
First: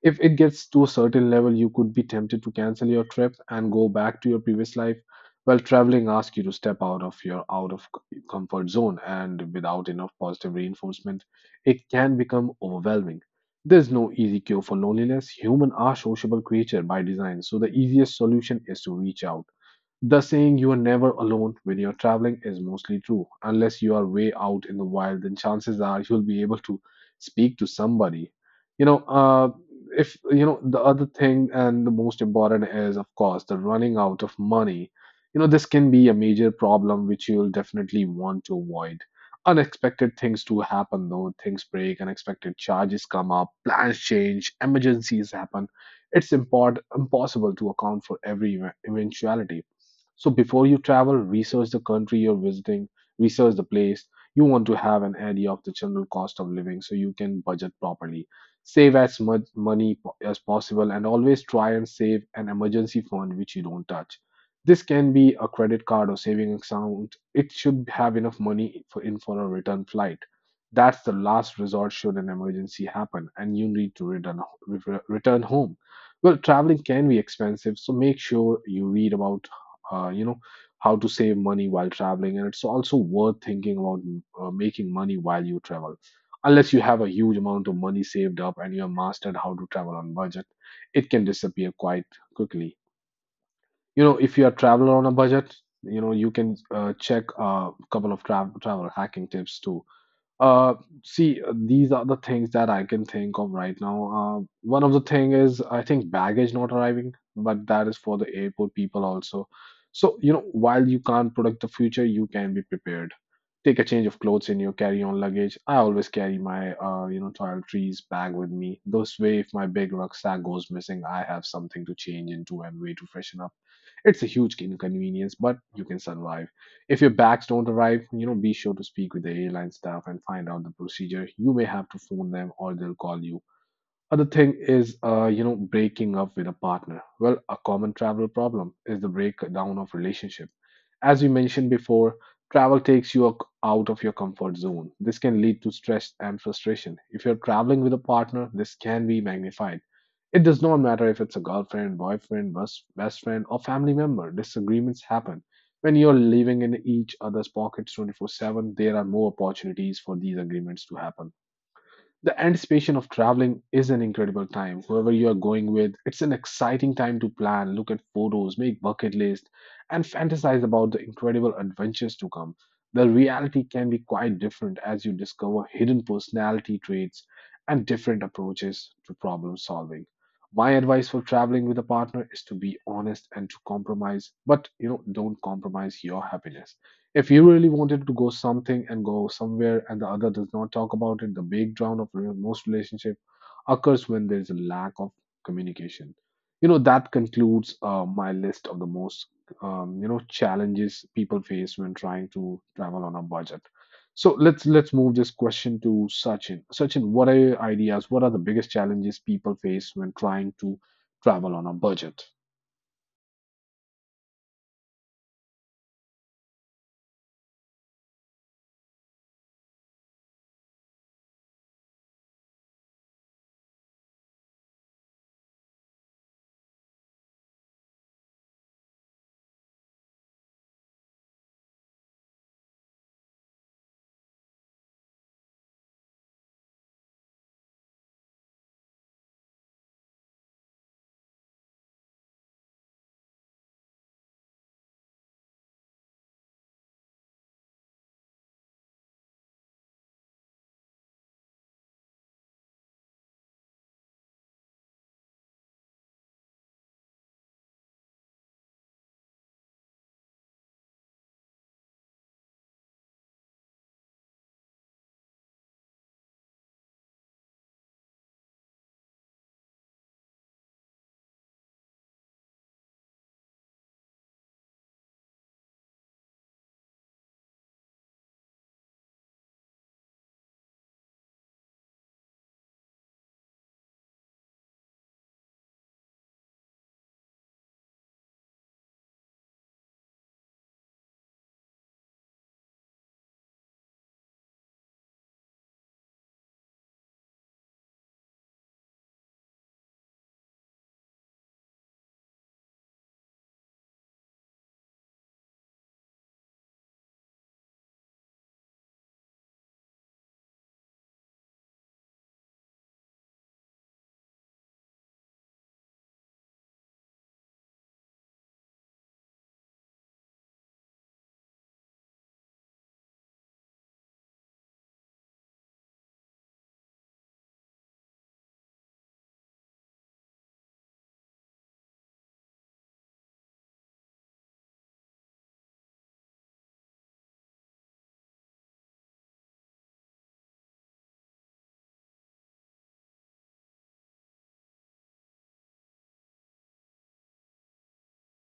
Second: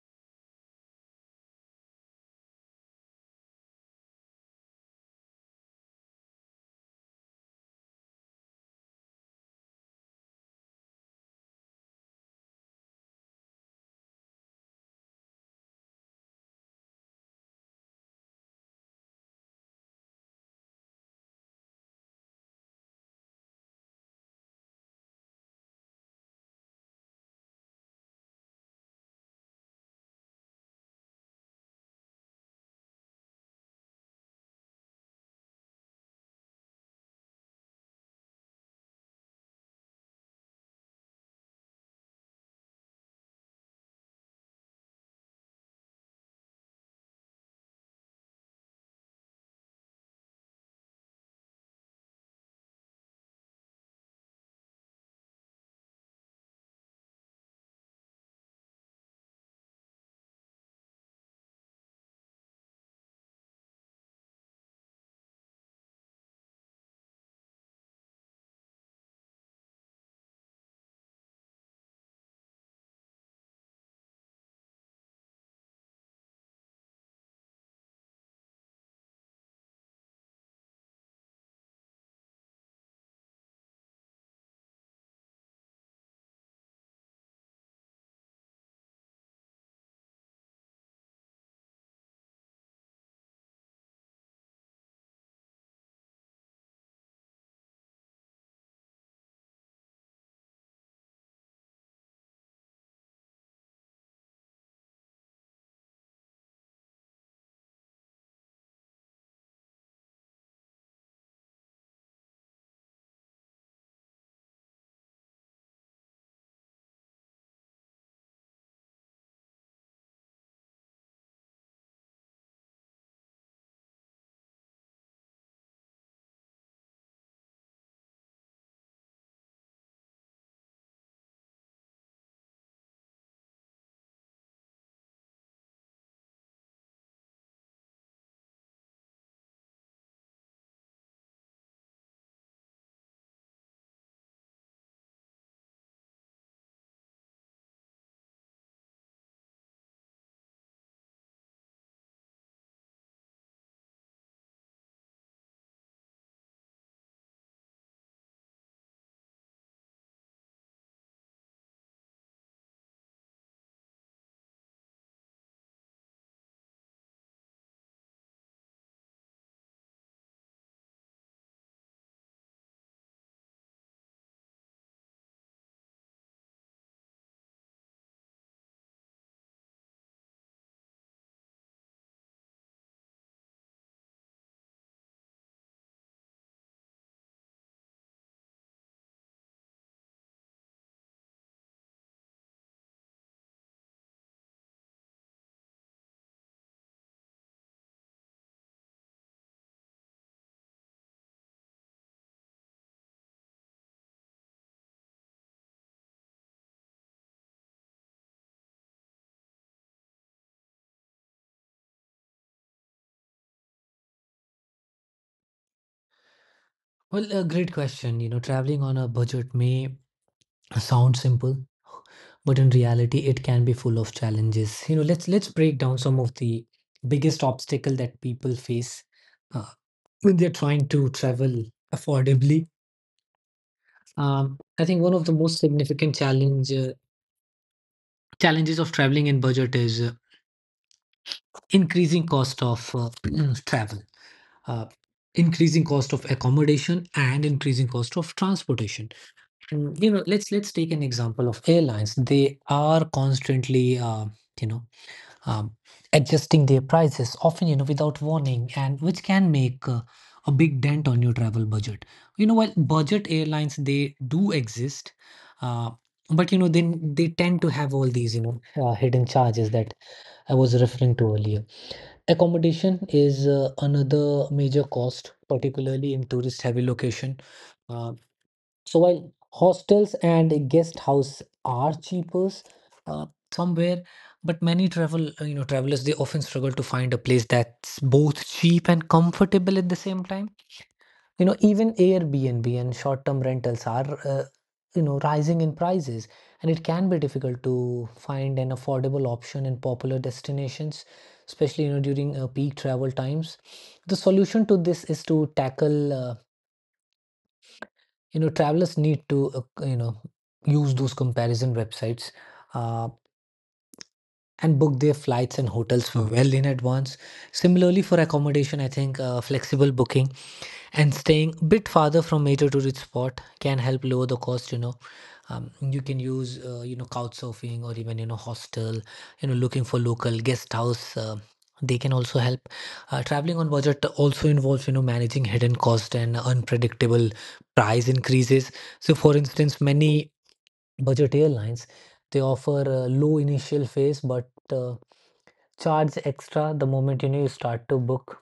[SPEAKER 1] If it gets to a certain level, you could be tempted to cancel your trip and go back to your previous life. Well, traveling asks you to step out of your comfort zone, and without enough positive reinforcement, it can become overwhelming. There's no easy cure for loneliness. Humans are sociable creatures by design, so the easiest solution is to reach out. The saying you are never alone when you're traveling is mostly true. Unless you are way out in the wild, then chances are you'll be able to speak to somebody. You know, uh, if you know the other thing and the most important is, of course, the running out of money. You know, this can be a major problem which you'll definitely want to avoid. Unexpected things do happen though. Things break, unexpected charges come up, plans change, emergencies happen. It's import impossible to account for every eventuality so before you travel, research the country you're visiting, research the place. You want to have an idea of the general cost of living so you can budget properly. Save as much money as possible and always try and save an emergency fund which you don't touch. This can be a credit card or saving account. It should have enough money for a return flight. That's the last resort should an emergency happen and you need to return home. Well, traveling can be expensive, so make sure you read about uh, you know how to save money while traveling, and it's also worth thinking about making money while you travel unless you have a huge amount of money saved up and you have mastered how to travel on budget. It can disappear quite quickly. You know, if you're a traveler on a budget, you know you can check a couple of travel hacking tips too. uh, See, these are the things that I can think of right now. One of the thing is I think baggage not arriving, but that is for the airport people also. So, you know, while you can't predict the future, you can be prepared. Take a change of clothes in your carry-on luggage. I always carry my, toiletries bag with me. This way, if my big rucksack goes missing, I have something to change into and way to freshen up. It's a huge inconvenience, but you can survive. If your bags don't arrive, you know, be sure to speak with the airline staff and find out the procedure. You may have to phone them or they'll call you. Other thing is, breaking up with a partner. Well, a common travel problem is the breakdown of relationship. As we mentioned before, travel takes you out of your comfort zone. This can lead to stress and frustration. If you're traveling with a partner, this can be magnified. It does not matter if it's a girlfriend, boyfriend, best friend, or family member. Disagreements happen. When you're living in each other's pockets 24/7, there are more opportunities for these agreements to happen. The anticipation of traveling is an incredible time. Whoever you are going with, it's an exciting time to plan, look at photos, make bucket list, and fantasize about the incredible adventures to come. The reality can be quite different as you discover hidden personality traits and different approaches to problem solving. My advice for traveling with a partner is to be honest and to compromise, but you know, don't compromise your happiness. If you really wanted to go something and go somewhere and the other does not talk about it, the breakdown of most relationship occurs when there is a lack of communication. You know that concludes my list of the most challenges people face when trying to travel on a budget. So let's move this question to Sachin. Sachin, what are your ideas? What are the biggest challenges people face when trying to travel on a budget?
[SPEAKER 2] Well, a great question. Traveling on a budget may sounds simple, but in reality it can be full of challenges. Let's break down some of the biggest obstacle that people face uh, when they're trying to travel affordably. I think one of the most significant challenges of traveling in budget is increasing cost of travel. Uh, Increasing cost of accommodation and increasing cost of transportation. Let's take an example of airlines. They are constantly you know um, adjusting their prices often, without warning, and which can make a big dent on your travel budget. While budget airlines, they do exist, uh, but then they tend to have all these hidden charges that I was referring to earlier. Accommodation is another major cost, particularly in tourist heavy location. Uh, so while hostels and guest house are cheaper uh, somewhere, but many travelers, they often struggle to find a place that's both cheap and comfortable at the same time. Even Airbnb and short-term rentals are rising in prices, and it can be difficult to find an affordable option in popular destinations, especially during peak travel times. The solution to this is to tackle travelers need to you know use those comparison websites uh, and book their flights and hotels well in advance. Similarly, for accommodation, I think flexible booking and staying a bit farther from major tourist spot can help lower the cost. You can use couch surfing or even hostel, looking for local guest house. They can also help. Traveling on budget also involves managing hidden cost and unpredictable price increases. So for instance, many budget airlines, they offer a low initial phase but charge extra the moment you start to book.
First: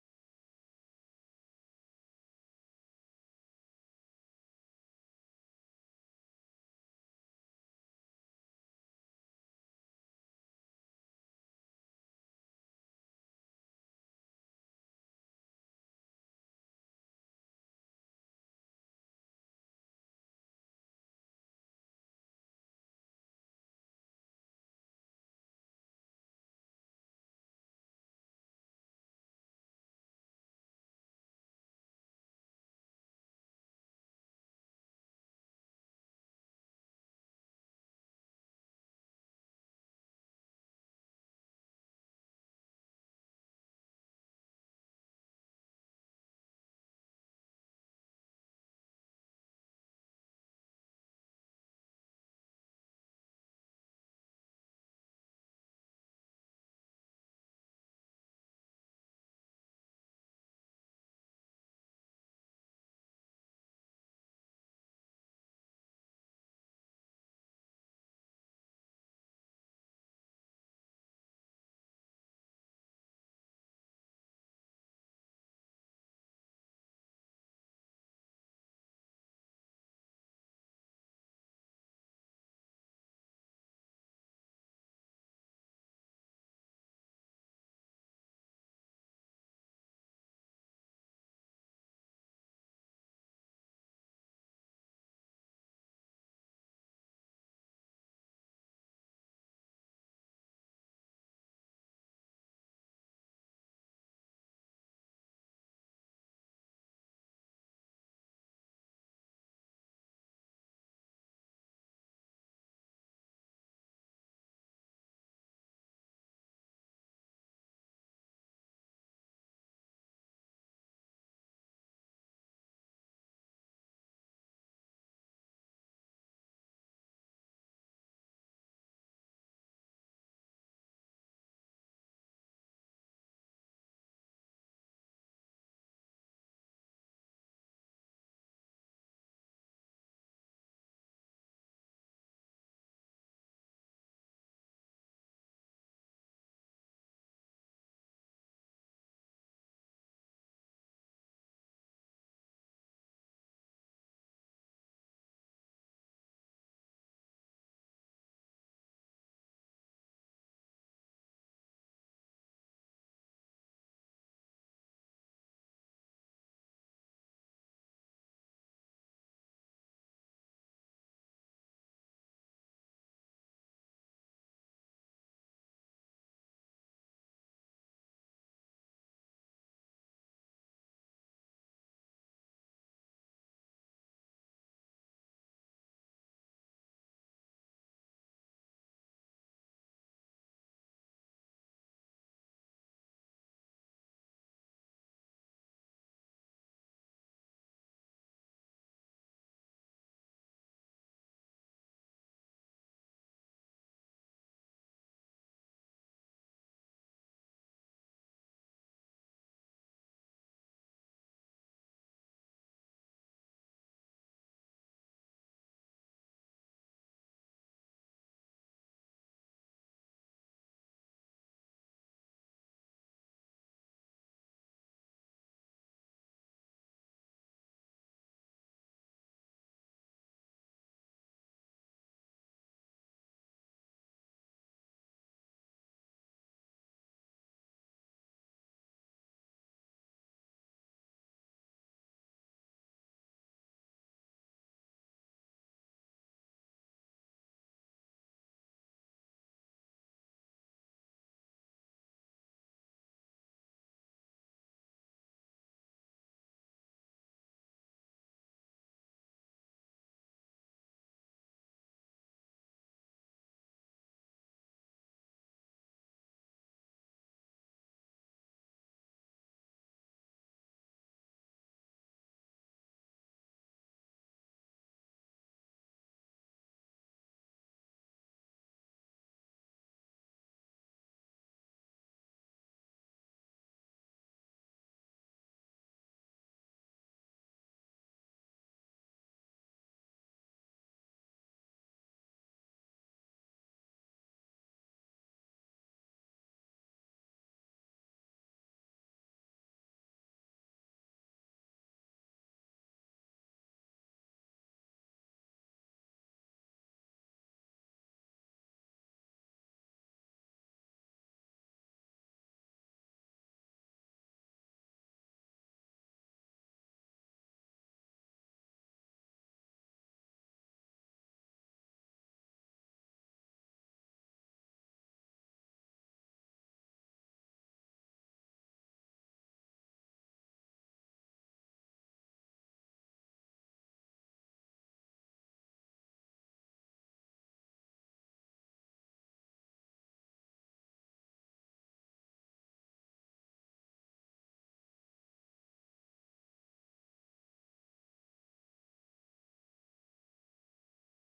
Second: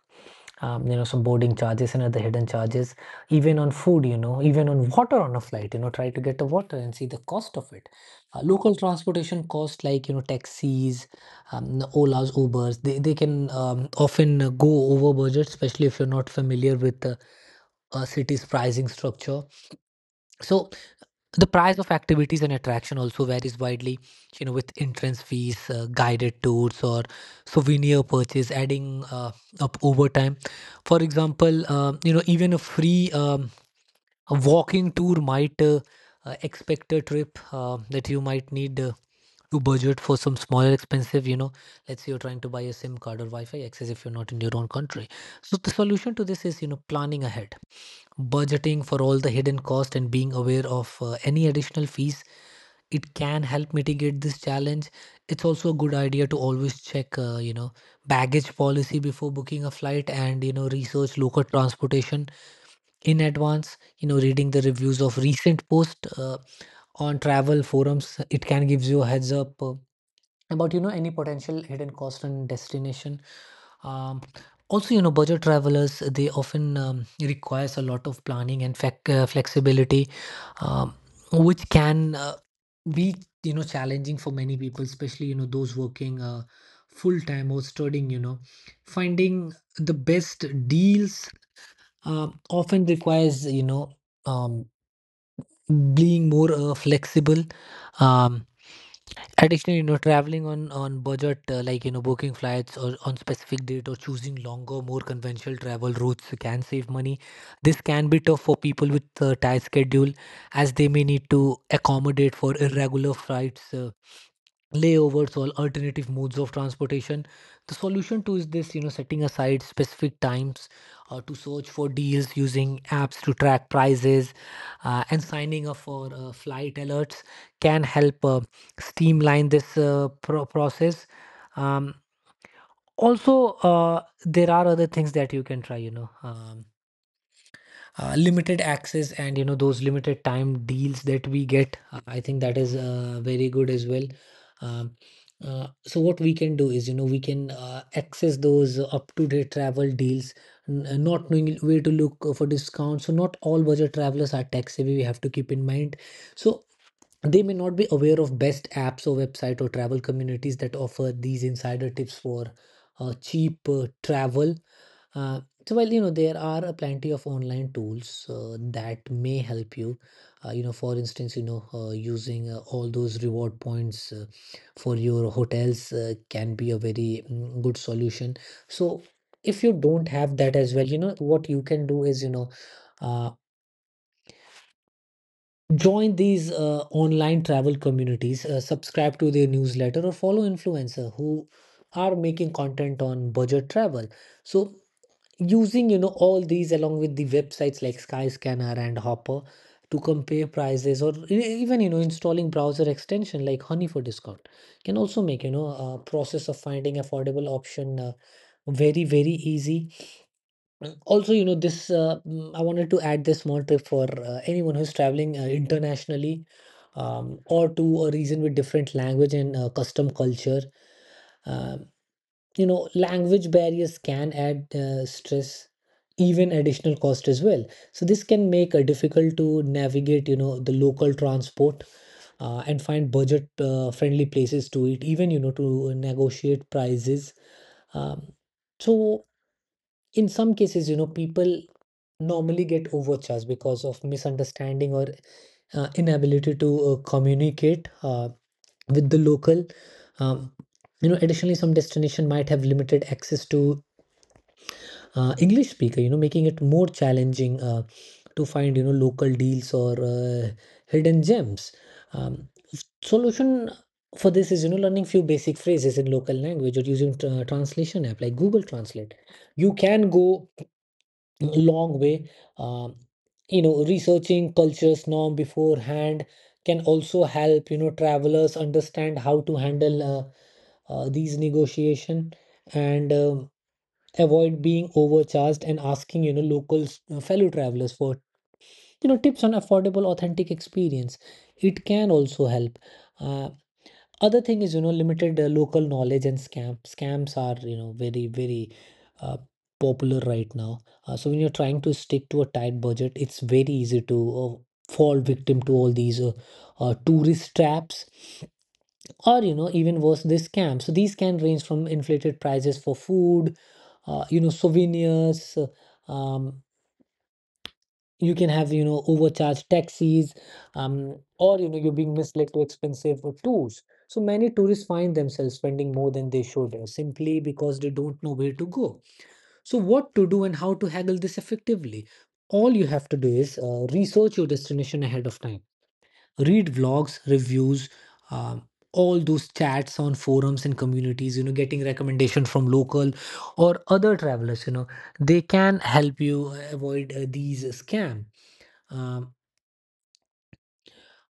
[SPEAKER 2] Some boarding charges and other hidden charges, even on food, even on water on a flight. Try to get the water and see the cost of it. Local transportation cost, like, taxis, Ola's, Ubers, they can often go over budget, especially if you're not familiar with a city's pricing structure. So the price of activities and attraction also varies widely, you know, with entrance fees, guided tours or souvenir purchase adding up over time. For example, you know, even a free walking tour might expect a trip that you might need to budget for some smaller expensive, you know, let's say you're trying to buy a sim card or wi-fi access if you're not in your own country. So the solution to this is, you know, planning ahead, budgeting for all the hidden cost and being aware of any additional fees. It can help mitigate this challenge. It's also a good idea to always check, you know, baggage policy before booking a flight, and you know, research local transportation in advance. You know, reading the reviews of recent posts on travel forums, it can give you a heads up about, you know, any potential hidden cost and destination. um, Also, you know, budget travelers, they often requires a lot of planning and flexibility, um, which can be, you know, challenging for many people, especially, you know, those working full time or studying. You know, finding the best deals often requires, you know, um, being more flexible. Um, Additionally, you know, traveling on budget, like, you know, booking flights or on specific date or choosing longer, more conventional travel routes can save money. This can be tough for people with tight schedule, as they may need to accommodate for irregular flights, layovers or alternative modes of transportation. The solution to is this, you know, setting aside specific times to search for deals, using apps to track prices, and signing up for flight alerts can help streamline this process. Um, Also, there are other things that you can try, you know. Limited access and, you know, those limited time deals that we get, I think that is very good as well. um, so what we can do is, you know, we can access those up to date travel deals. Not knowing where to look for discounts, so not all budget travelers are tech savvy, we have to keep in mind. So they may not be aware of best apps or website or travel communities that offer these insider tips for cheap travel. uh, so well, you know, there are plenty of online tools that may help you. You know, for instance, you know, using all those reward points for your hotels can be a very good solution. So if you don't have that as well, you know, what you can do is, you know, uh, join these online travel communities, subscribe to their newsletter, or follow influencer who are making content on budget travel. So using, you know, all these along with the websites like Skyscanner and Hopper to compare prices, or even, you know, installing browser extension like Honey for discount can also make, you know, a process of finding affordable option very very easy. Also, you know, this I wanted to add this small tip for anyone who's traveling internationally, or to a region with different language and custom culture. Um you know, language barriers can add stress, even additional cost as well. So this can make it difficult to navigate, you know, the local transport and find budget friendly places to eat, even, you know, to negotiate prices. um, so in some cases, you know, people normally get overcharged because of misunderstanding or inability to communicate with the local. um, you know, additionally, some destination might have limited access to English speaker, you know, making it more challenging to find, you know, local deals or hidden gems. Um, Solution for this is, you know, learning few basic phrases in local language or using translation app like Google Translate. You can go long way, um, you know, researching cultures norm beforehand can also help, you know, travelers understand how to handle these negotiation, and avoid being overcharged, and asking, you know, locals, fellow travelers for, you know, tips on affordable authentic experience, it can also help. uh, Other thing is, you know, limited local knowledge and scams are, you know, very very uh, popular right now. So when you're trying to stick to a tight budget, it's very easy to uh, fall victim to all these tourist traps, or you know, even worse, they scam. So these can range from inflated prices for food, you know, souvenirs. um, you can have, you know, overcharged taxis, or you know, you're being misled to expensive tours. So many tourists find themselves spending more than they should, simply because they don't know where to go, so what to do and how to haggle this effectively. All you have to do is research your destination ahead of time, read vlogs, reviews, um, all those chats on forums and communities. You know, getting recommendation from local or other travelers, you know, they can help you avoid these scam. Um,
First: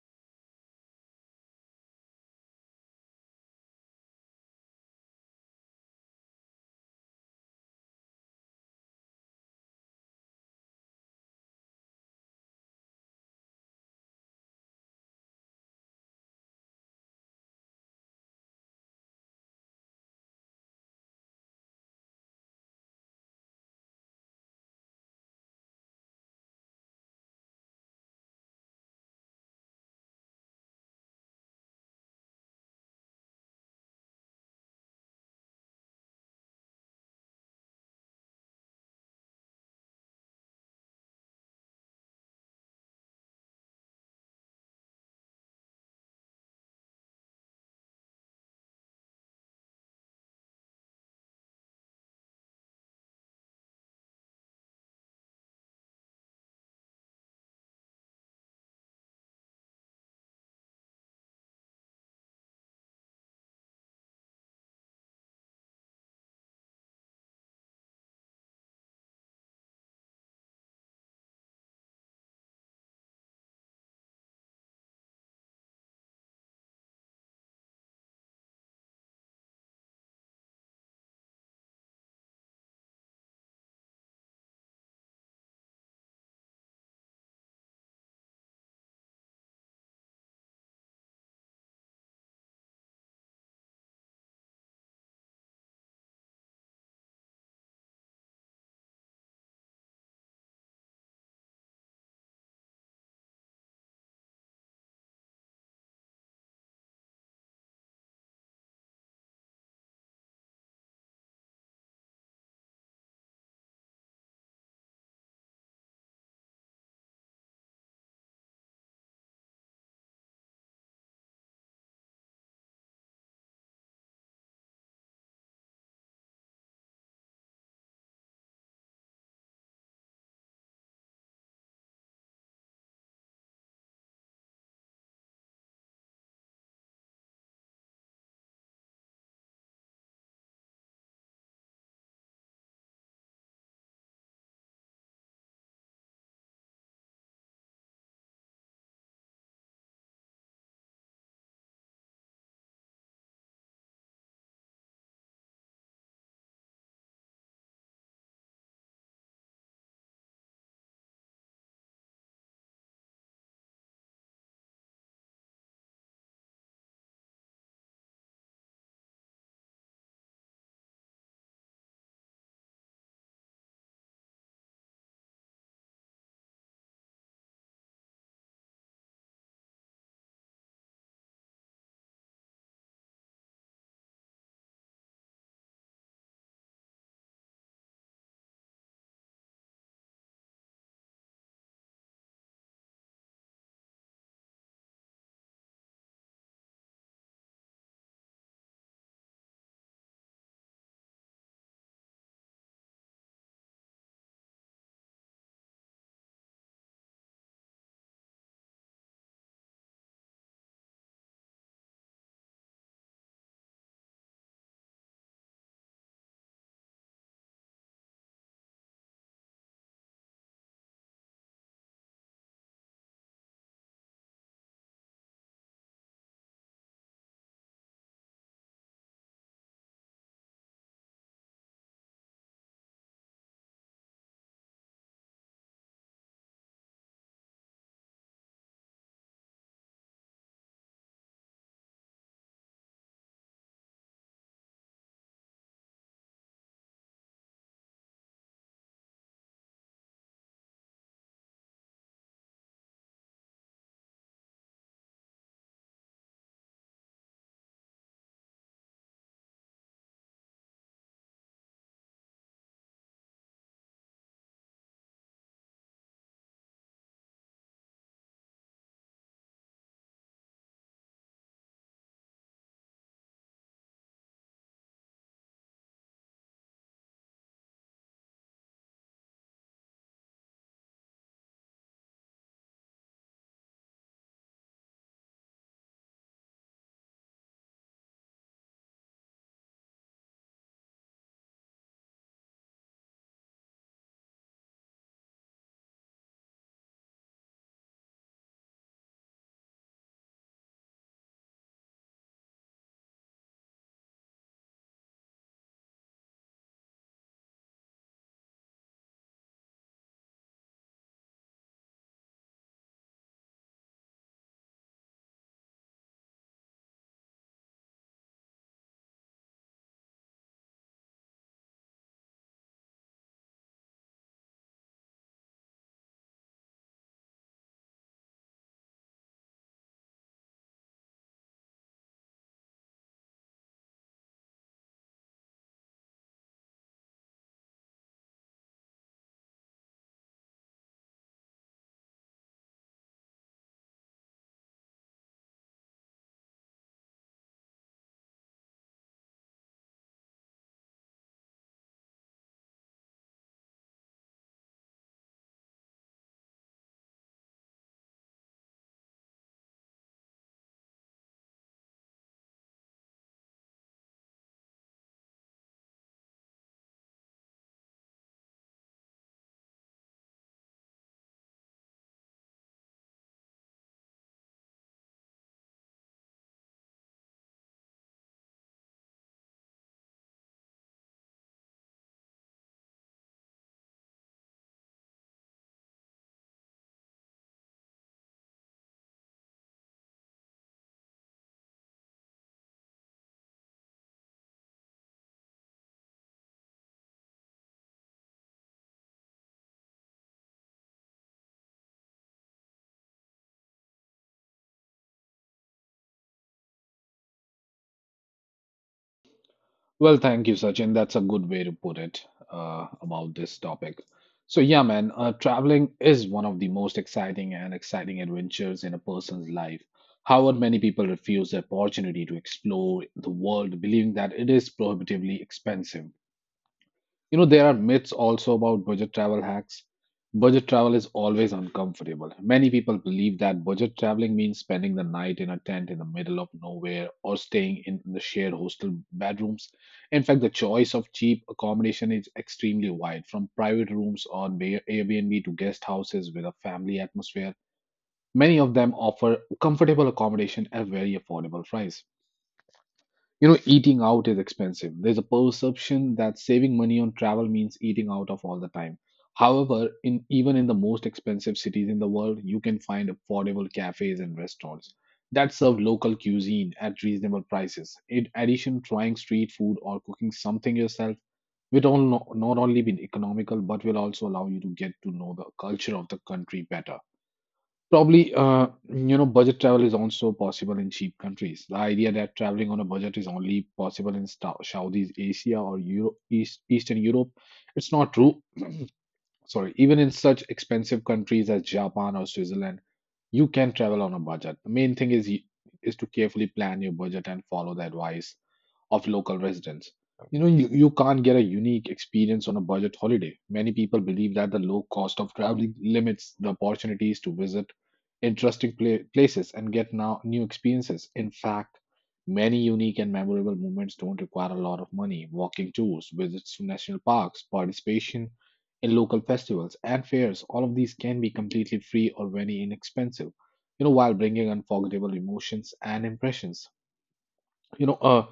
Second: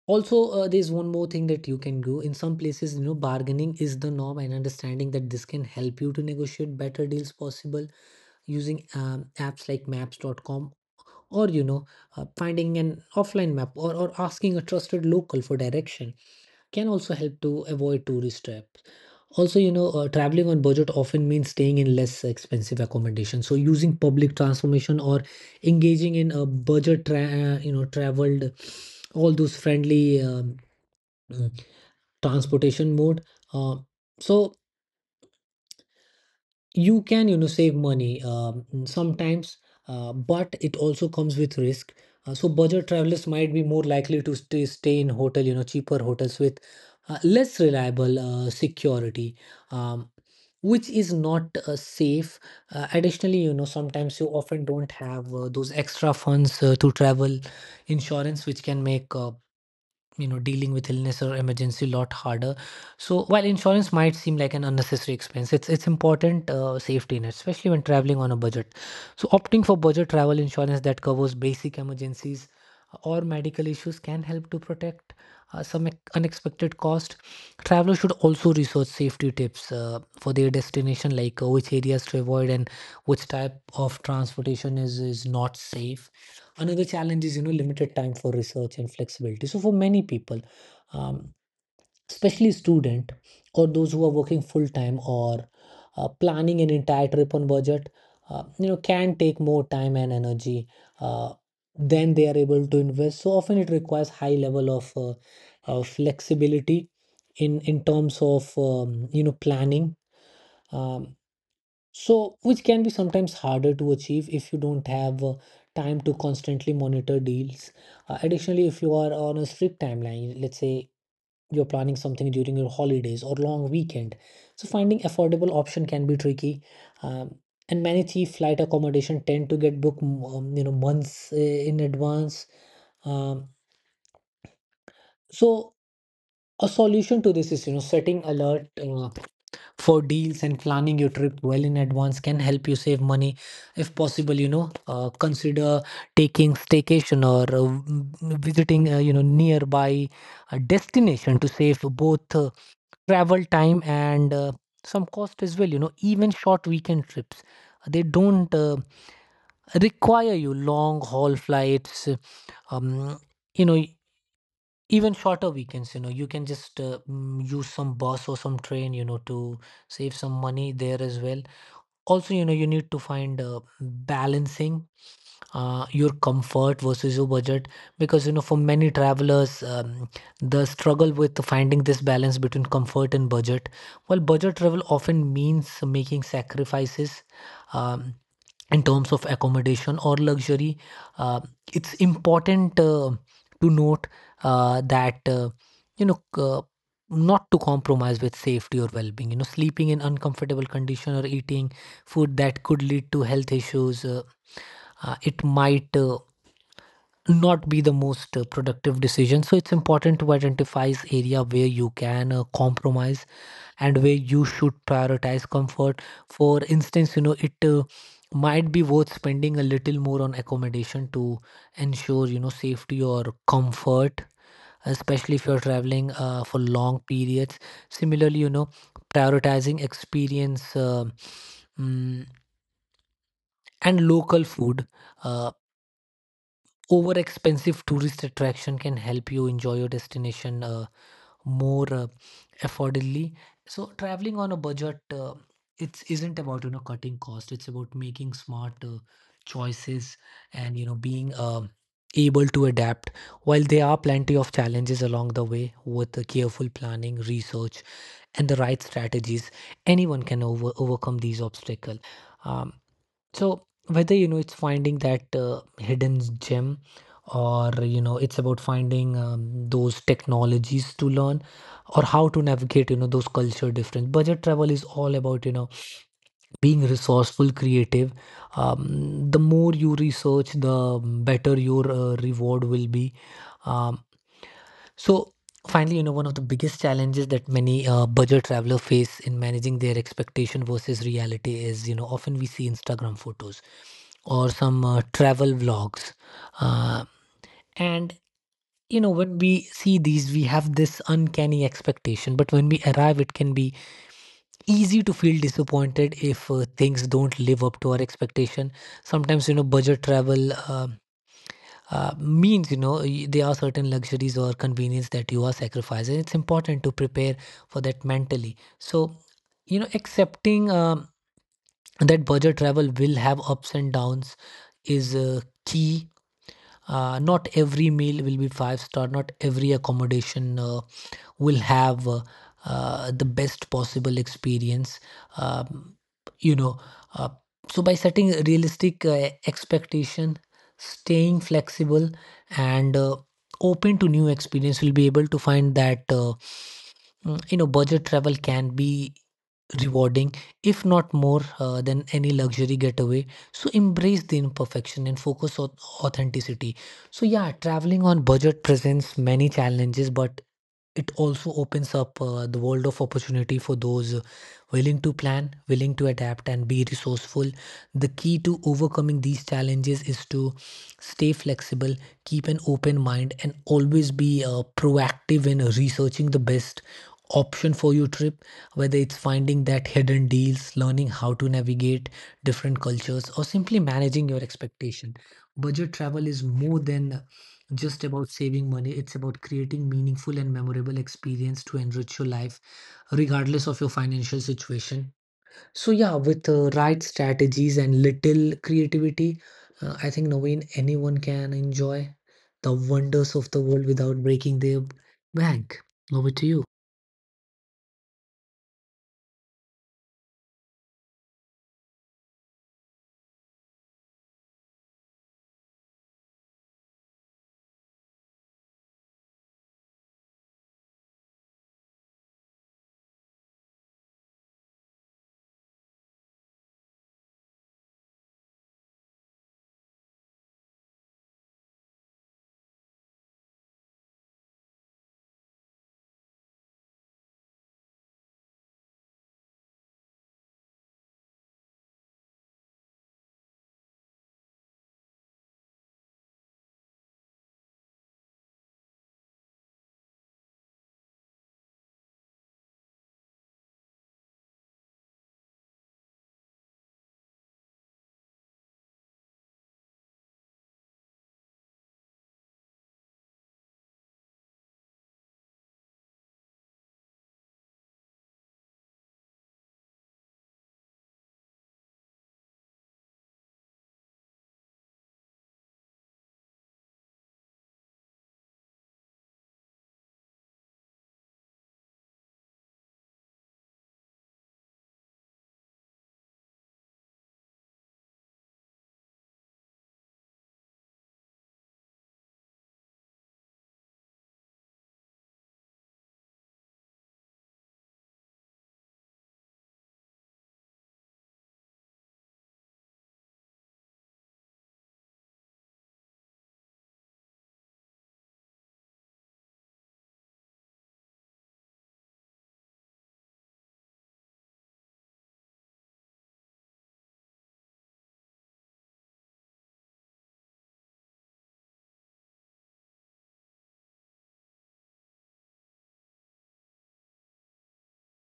[SPEAKER 2] Also, there's one more thing that you can do. In some places, you know, bargaining is the norm, and understanding that this can help you to negotiate better deals possible, using apps like maps.com or, you know, finding an offline map, or asking a trusted local for direction, can also help to avoid tourist traps. Also, you know, traveling on budget often means staying in less expensive accommodation. So, using public transportation or engaging in a budget, you know, traveled, all those friendly mm, transportation mode. Uh, so you can, you know, save money, sometimes, but it also comes with risk. So budget travelers might be more likely to stay in hotel, you know, cheaper hotels with less reliable security, um, which is not safe. Additionally, you know, sometimes you often don't have those extra funds to travel insurance, which can make you know, dealing with illness or emergency a lot harder. So while insurance might seem like an unnecessary expense, it's important safety net, especially when traveling on a budget. So opting for budget travel insurance that covers basic emergencies or medical issues can help to protect some ex- unexpected cost. Travelers should also research safety tips for their destination, like which areas to avoid and which type of transportation is not safe. Another challenge is, you know, limited time for research and flexibility. So for many people, um, especially student, or those who are working full time, or planning an entire trip on budget, you know, can take more time and energy uh, than they are able to invest. So often it requires high level of flexibility in terms of, you know, planning, um, so, which can be sometimes harder to achieve if you don't have time to constantly monitor deals. Additionally, if you are on a strict timeline, let's say you're planning something during your holidays or long weekend, so finding affordable option can be tricky. Um, and many cheap flight accommodation tend to get booked, you know, months in advance. Um, so a solution to this is, you know, setting alert for deals, and planning your trip well in advance can help you save money. If possible, you know, consider taking staycation or visiting, you know, nearby destination to save both travel time and some cost as well. You know, even short weekend trips, they don't require you long haul flights. um, you know, even shorter weekends, you know, you can just use some bus or some train, you know, to save some money there as well. Also, you know, you need to find balancing your comfort versus your budget. Because you know, for many travelers, the struggle with finding this balance between comfort and budget. Well, budget travel often means making sacrifices, um, in terms of accommodation or luxury. uh, it's important to note that, you know, not to compromise with safety or well-being. You know, sleeping in uncomfortable condition or eating food that could lead to health issues, it might not be the most productive decision. So it's important to identify is area where you can compromise, and where you should prioritize comfort. For instance, you know, it might be worth spending a little more on accommodation to ensure, you know, safety or comfort, especially if you're traveling for long periods. Similarly, you know, prioritizing experience, mm, and local food uh, overexpensive tourist attraction can help you enjoy your destination more affordably. So traveling on a budget, it isn't about, you know, cutting cost. It's about making smart choices, and you know, being able to adapt, while there are plenty of challenges along the way with the careful planning research and the right strategies anyone can overcome these obstacles. Um, so whether it's finding that hidden gem or it's about finding those technologies to learn, or how to navigate those culture difference. Budget travel is all about being resourceful, creative. The more you research, the better your reward will be. Um, so, finally, you know, one of the biggest challenges that many budget traveler face in managing their expectation versus reality is, you know, often we see Instagram photos or some travel vlogs. Uh, and, you know, when we see these, we have this uncanny expectation, but when we arrive, it can be easy to feel disappointed if things don't live up to our expectation. Sometimes, you know, budget travel means, you know, there are certain luxuries or convenience that you are sacrificing. It's important to prepare for that mentally. So, you know, accepting that budget travel will have ups and downs is key. Not every meal will be five star, not every accommodation will have the best possible experience. Um, you know uh, so by setting a realistic expectation, staying flexible, and open to new experience, we'll be able to find that you know, budget travel can be rewarding, if not more than any luxury getaway. So embrace the imperfection and focus on authenticity. So yeah, traveling on budget presents many challenges, but it also opens up the world of opportunity for those willing to plan, willing to adapt, and be resourceful. The key to overcoming these challenges is to stay flexible, keep an open mind, and always be proactive in researching the best option for your trip, whether it's finding that hidden deals, learning how to navigate different cultures, or simply managing your expectation. Budget travel is more than just about saving money. It's about creating meaningful and memorable experience to enrich your life, regardless of your financial situation. So yeah, with the right strategies and little creativity, I think Naveen, anyone can enjoy the wonders of the world without breaking their bank. Over to you.
[SPEAKER 1] Well, thank you, Sachin. That's a good way to put it about this topic. So, yeah, man, traveling is one of the most exciting adventures in a person's life. However, many people refuse the opportunity to explore the world, believing that it is prohibitively expensive. You know, there are myths also about budget travel hacks. Budget travel is always uncomfortable. Many people believe that budget traveling means spending the night in a tent in the middle of nowhere or staying in the shared hostel bedrooms. In fact, the choice of cheap accommodation is extremely wide, from private rooms on Airbnb to guest houses with a family atmosphere. Many of them offer comfortable accommodation at very affordable price. You know, eating out is expensive. There's a perception that saving money on travel means eating out of all the time. However, in even in the most expensive cities in the world, you can find affordable cafes and restaurants that serve local cuisine at reasonable prices. In addition, trying street food or cooking something yourself will all no- not only be economical but will also allow you to get to know the culture of the country better. Probably, budget travel is also possible in cheap countries. The idea that traveling on a budget is only possible in Southeast Asia or Eastern Europe, it's not true. Sorry, even in such expensive countries as Japan or Switzerland, you can travel on a budget. The main thing is to carefully plan your budget and follow the advice of local residents. You know, you can't get a unique experience on a budget holiday. Many people believe that the low cost of traveling limits the opportunities to visit interesting places and get now new experiences. In fact, many unique and memorable moments don't require a lot of money. Walking tours, visits to national parks, participation in local festivals and fairs, all of these can be completely free or very inexpensive, you know, while bringing unforgettable emotions and impressions. You know, uh,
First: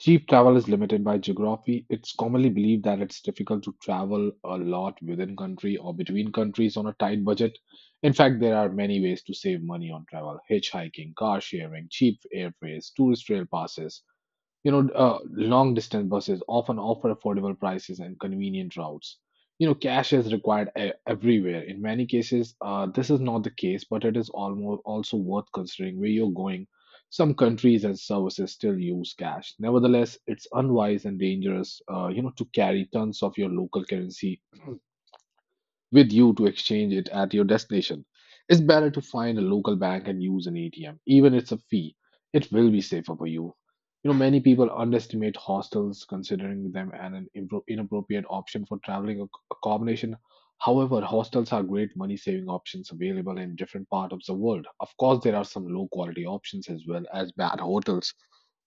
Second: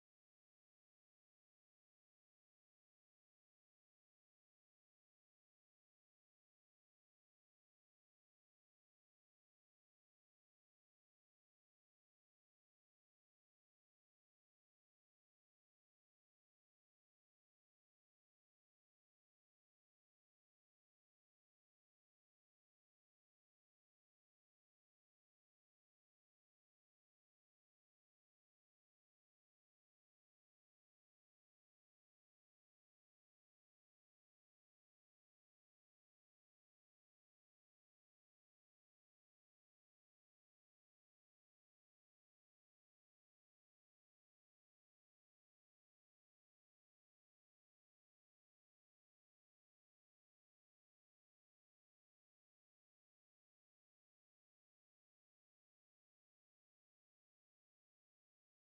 [SPEAKER 1] Cheap travel is limited by geography. It's commonly believed that it's difficult to travel a lot within country or between countries on a tight budget. In fact, there are many ways to save money on travel: hitchhiking, car sharing, cheap airfares, tourist rail passes, you know, long distance buses often offer affordable prices and convenient routes. You know, cash is required everywhere. In many cases, this is not the case, but it is almost also worth considering where you're going. Some countries and services still use cash. Nevertheless, it's unwise and dangerous, you know, to carry tons of your local currency with you to exchange it at your destination. It's better to find a local bank and use an ATM, even if it's a fee. It will be safer for you. You know, many people underestimate hostels, considering them an inappropriate option for traveling accommodation. However, hostels are great money-saving options available in different parts of the world. Of course, there are some low-quality options as well as bad hotels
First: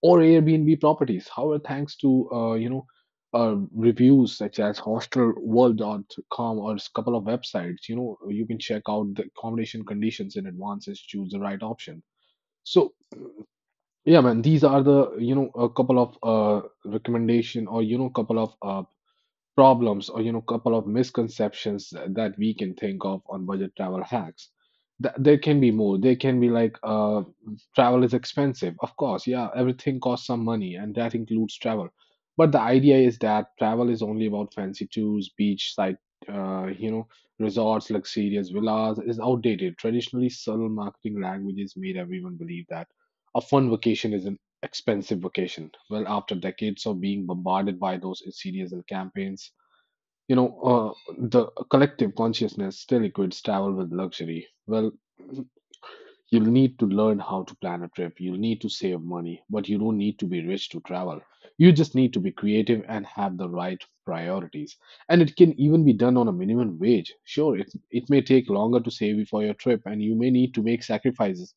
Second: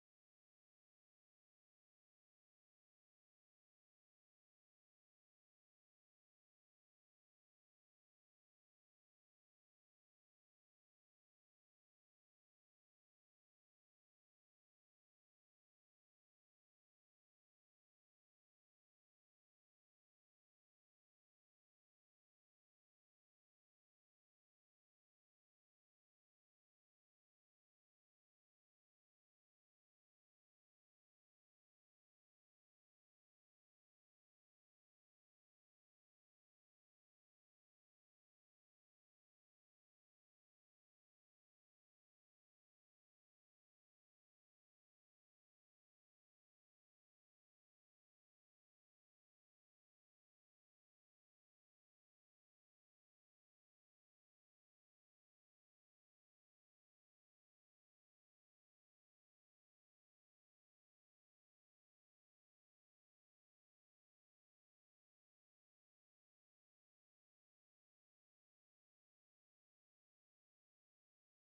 [SPEAKER 1] or Airbnb properties. However, thanks to you know reviews such as hostelworld.com or a couple of websites, you know, you can check out the accommodation conditions in advance and choose the right option. So yeah man, these are the, you know, a couple of recommendation, or you know, couple of problems, or you know, couple of misconceptions that we can think of on budget travel hacks. There can be more. There can be like travel is expensive, of course. Yeah, everything costs some money and that includes travel, but the idea is that travel is only about fancy tours, beachside, you know, resorts, luxurious villas is outdated. Traditionally subtle marketing languages made everyone believe that a fun vacation is an expensive vacation. Well, after decades of being bombarded by those series and campaigns, you know, the collective consciousness still equates travel with luxury. Well, you'll need to learn how to plan a trip. You'll need to save money, but you don't need to be rich to travel. You just need to be creative and have the right priorities. And it can even be done on a minimum wage. Sure, it may take longer to save for your trip and you may need to make sacrifices.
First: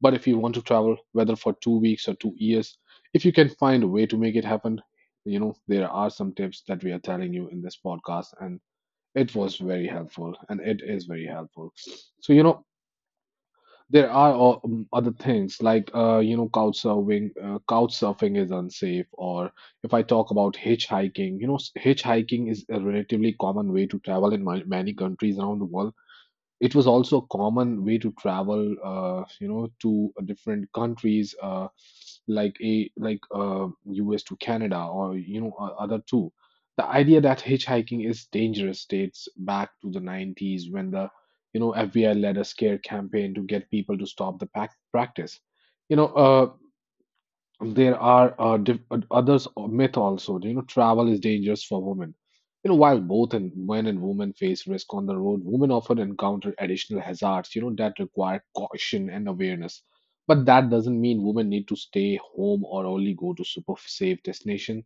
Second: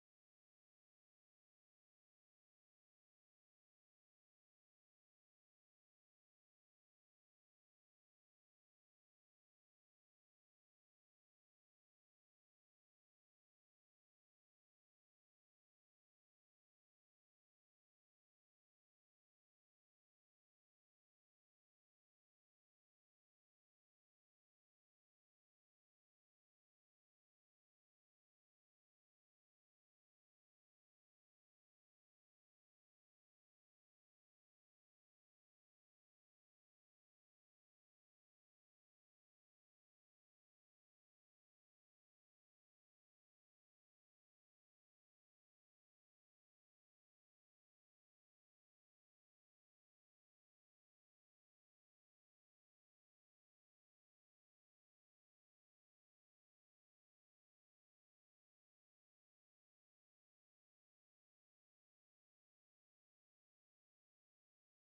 [SPEAKER 1] But if you want to travel, whether for 2 weeks or 2 years, if you can find a way to make it happen, you know, there are some tips that we are telling you in this podcast, and it was very helpful and it is very helpful. So, you know, there are other things like you know, couch surfing. Couch surfing is unsafe. Or if I talk about hitchhiking, you know, hitchhiking is a relatively common way to travel in many countries around the world. It was also a common way to travel, you know, to different countries, like US to Canada, or you know, other two. The idea that hitchhiking is dangerous dates back to the 90s, when the, you know, FBI led a scare campaign to get people to stop the practice. You know, there are, others, myth also. You know, travel is dangerous for women. You know, while both and men and women face risk on the road, women often encounter additional hazards, you know, that require caution and awareness. But that doesn't mean women need to stay home or only go to super safe destination.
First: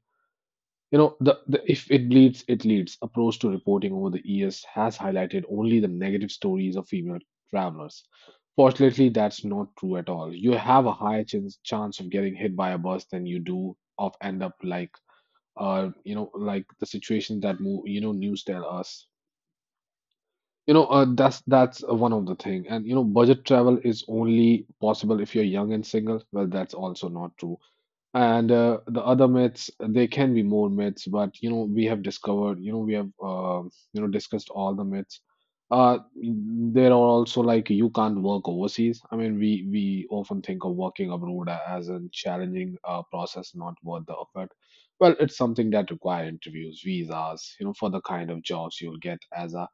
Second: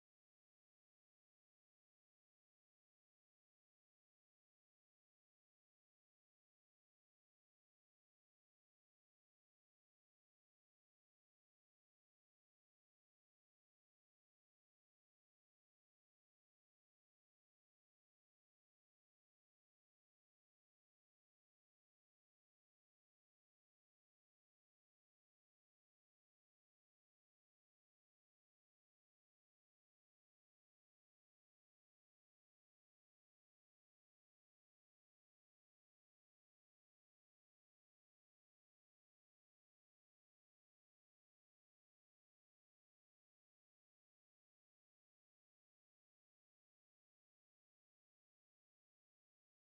[SPEAKER 1] You know, the if it bleeds, it leads approach to reporting over the years has highlighted only the negative stories of female travelers. Fortunately, that's not true at all. You have a higher chance of getting hit by a bus than you do of end up like, you know, like the situation that move. You know, news tell us. You know, that's one of the thing. And you know, budget travel is only possible if you're young and single. Well, that's also not true. And the other myths, there can be more myths, but you know, we have discovered, you know, we have discussed all the myths. There are also like you can't work overseas. I mean, we often think of working abroad as a challenging process, not worth the effort. Well, it's something that require interviews, visas, you know, for the kind of jobs you'll get as a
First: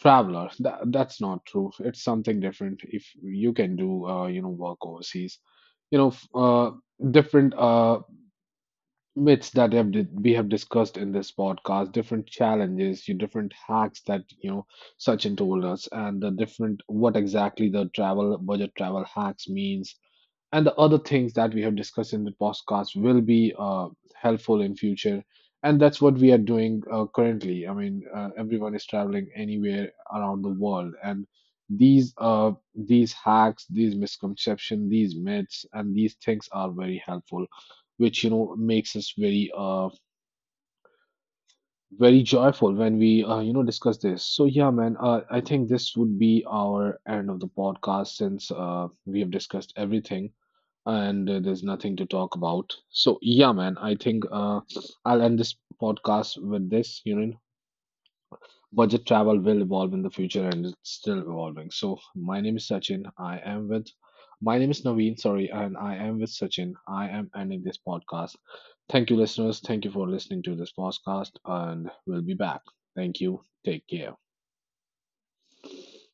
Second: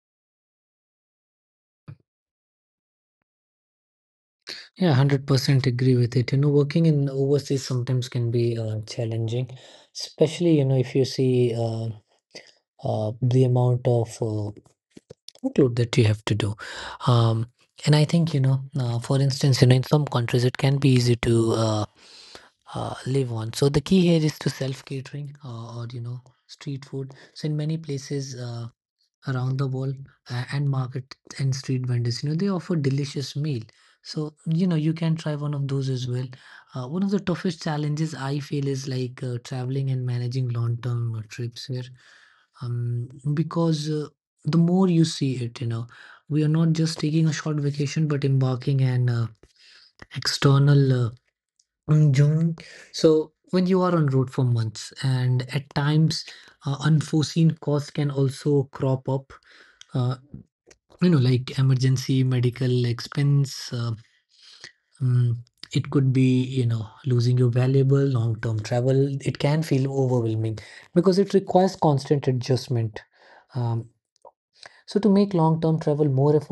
[SPEAKER 1] traveler. That's not true. It's something different if you can do, you know, work
[SPEAKER 2] Yeah,
[SPEAKER 1] overseas.
[SPEAKER 2] 100% agree
[SPEAKER 1] You know,
[SPEAKER 2] with it. You know, working in
[SPEAKER 1] different
[SPEAKER 2] overseas sometimes can be
[SPEAKER 1] myths
[SPEAKER 2] challenging,
[SPEAKER 1] that we have
[SPEAKER 2] especially, you know, if
[SPEAKER 1] discussed,
[SPEAKER 2] you see
[SPEAKER 1] cause different challenges, your
[SPEAKER 2] the
[SPEAKER 1] different
[SPEAKER 2] amount
[SPEAKER 1] hacks
[SPEAKER 2] of
[SPEAKER 1] Sachin told
[SPEAKER 2] include
[SPEAKER 1] us,
[SPEAKER 2] that you
[SPEAKER 1] and
[SPEAKER 2] have
[SPEAKER 1] the
[SPEAKER 2] to do.
[SPEAKER 1] different what
[SPEAKER 2] um,
[SPEAKER 1] exactly the
[SPEAKER 2] and I think, you
[SPEAKER 1] travel
[SPEAKER 2] know,
[SPEAKER 1] budget travel
[SPEAKER 2] for
[SPEAKER 1] hacks
[SPEAKER 2] instance, you know, in
[SPEAKER 1] means,
[SPEAKER 2] some countries it
[SPEAKER 1] and the
[SPEAKER 2] can be
[SPEAKER 1] other
[SPEAKER 2] easy
[SPEAKER 1] things
[SPEAKER 2] to
[SPEAKER 1] that we have discussed in the podcast will
[SPEAKER 2] live on.
[SPEAKER 1] be
[SPEAKER 2] So the key here is to
[SPEAKER 1] helpful in
[SPEAKER 2] self
[SPEAKER 1] future.
[SPEAKER 2] catering
[SPEAKER 1] And
[SPEAKER 2] or you
[SPEAKER 1] that's what
[SPEAKER 2] know
[SPEAKER 1] we are doing,
[SPEAKER 2] street food. So in
[SPEAKER 1] currently. I
[SPEAKER 2] many
[SPEAKER 1] mean,
[SPEAKER 2] places
[SPEAKER 1] everyone is traveling
[SPEAKER 2] around the
[SPEAKER 1] anywhere
[SPEAKER 2] world,
[SPEAKER 1] around the
[SPEAKER 2] and
[SPEAKER 1] world.
[SPEAKER 2] market
[SPEAKER 1] And
[SPEAKER 2] and street
[SPEAKER 1] these
[SPEAKER 2] vendors, you know, they
[SPEAKER 1] uh
[SPEAKER 2] offer
[SPEAKER 1] these
[SPEAKER 2] delicious meal,
[SPEAKER 1] hacks, these
[SPEAKER 2] so you know
[SPEAKER 1] misconceptions,
[SPEAKER 2] you can
[SPEAKER 1] these
[SPEAKER 2] try one
[SPEAKER 1] myths,
[SPEAKER 2] of those
[SPEAKER 1] and
[SPEAKER 2] as
[SPEAKER 1] these
[SPEAKER 2] well.
[SPEAKER 1] things are very
[SPEAKER 2] One of the
[SPEAKER 1] helpful,
[SPEAKER 2] toughest challenges
[SPEAKER 1] which you
[SPEAKER 2] I
[SPEAKER 1] know
[SPEAKER 2] feel is
[SPEAKER 1] makes us
[SPEAKER 2] like,
[SPEAKER 1] very
[SPEAKER 2] traveling and managing long term trips here.
[SPEAKER 1] very joyful when
[SPEAKER 2] um,
[SPEAKER 1] we, you know,
[SPEAKER 2] because
[SPEAKER 1] discuss.
[SPEAKER 2] uh,
[SPEAKER 1] So
[SPEAKER 2] the
[SPEAKER 1] yeah
[SPEAKER 2] more
[SPEAKER 1] man,
[SPEAKER 2] you see
[SPEAKER 1] I
[SPEAKER 2] it, you
[SPEAKER 1] think
[SPEAKER 2] know,
[SPEAKER 1] this would
[SPEAKER 2] we
[SPEAKER 1] be
[SPEAKER 2] are not
[SPEAKER 1] our
[SPEAKER 2] just taking a short vacation
[SPEAKER 1] podcast,
[SPEAKER 2] but
[SPEAKER 1] since
[SPEAKER 2] embarking an
[SPEAKER 1] we have discussed everything
[SPEAKER 2] external
[SPEAKER 1] and there's nothing to talk
[SPEAKER 2] journey.
[SPEAKER 1] about. So
[SPEAKER 2] So
[SPEAKER 1] yeah
[SPEAKER 2] when
[SPEAKER 1] man,
[SPEAKER 2] you
[SPEAKER 1] I
[SPEAKER 2] are on
[SPEAKER 1] think,
[SPEAKER 2] road for months,
[SPEAKER 1] I'll end
[SPEAKER 2] and
[SPEAKER 1] this
[SPEAKER 2] at times
[SPEAKER 1] podcast with this, you know,
[SPEAKER 2] unforeseen costs can also
[SPEAKER 1] budget
[SPEAKER 2] crop up.
[SPEAKER 1] travel will evolve in the
[SPEAKER 2] Uh,
[SPEAKER 1] future and it's
[SPEAKER 2] you know,
[SPEAKER 1] still
[SPEAKER 2] like
[SPEAKER 1] evolving. So
[SPEAKER 2] emergency
[SPEAKER 1] my name is
[SPEAKER 2] medical
[SPEAKER 1] Sachin, I
[SPEAKER 2] expense.
[SPEAKER 1] am with, my name is Naveen,
[SPEAKER 2] Mm,
[SPEAKER 1] sorry, and
[SPEAKER 2] it
[SPEAKER 1] I
[SPEAKER 2] could
[SPEAKER 1] am
[SPEAKER 2] be,
[SPEAKER 1] with Sam,
[SPEAKER 2] you know, losing your
[SPEAKER 1] ending.
[SPEAKER 2] valuable long-term travel.
[SPEAKER 1] Thank you
[SPEAKER 2] It
[SPEAKER 1] listeners,
[SPEAKER 2] can
[SPEAKER 1] thank
[SPEAKER 2] feel
[SPEAKER 1] you for listening to
[SPEAKER 2] overwhelming
[SPEAKER 1] this
[SPEAKER 2] because
[SPEAKER 1] podcast.
[SPEAKER 2] it
[SPEAKER 1] I'll
[SPEAKER 2] requires constant
[SPEAKER 1] be back.
[SPEAKER 2] adjustment.
[SPEAKER 1] Thank you. Take
[SPEAKER 2] um,
[SPEAKER 1] care.
[SPEAKER 2] so to make long-term travel more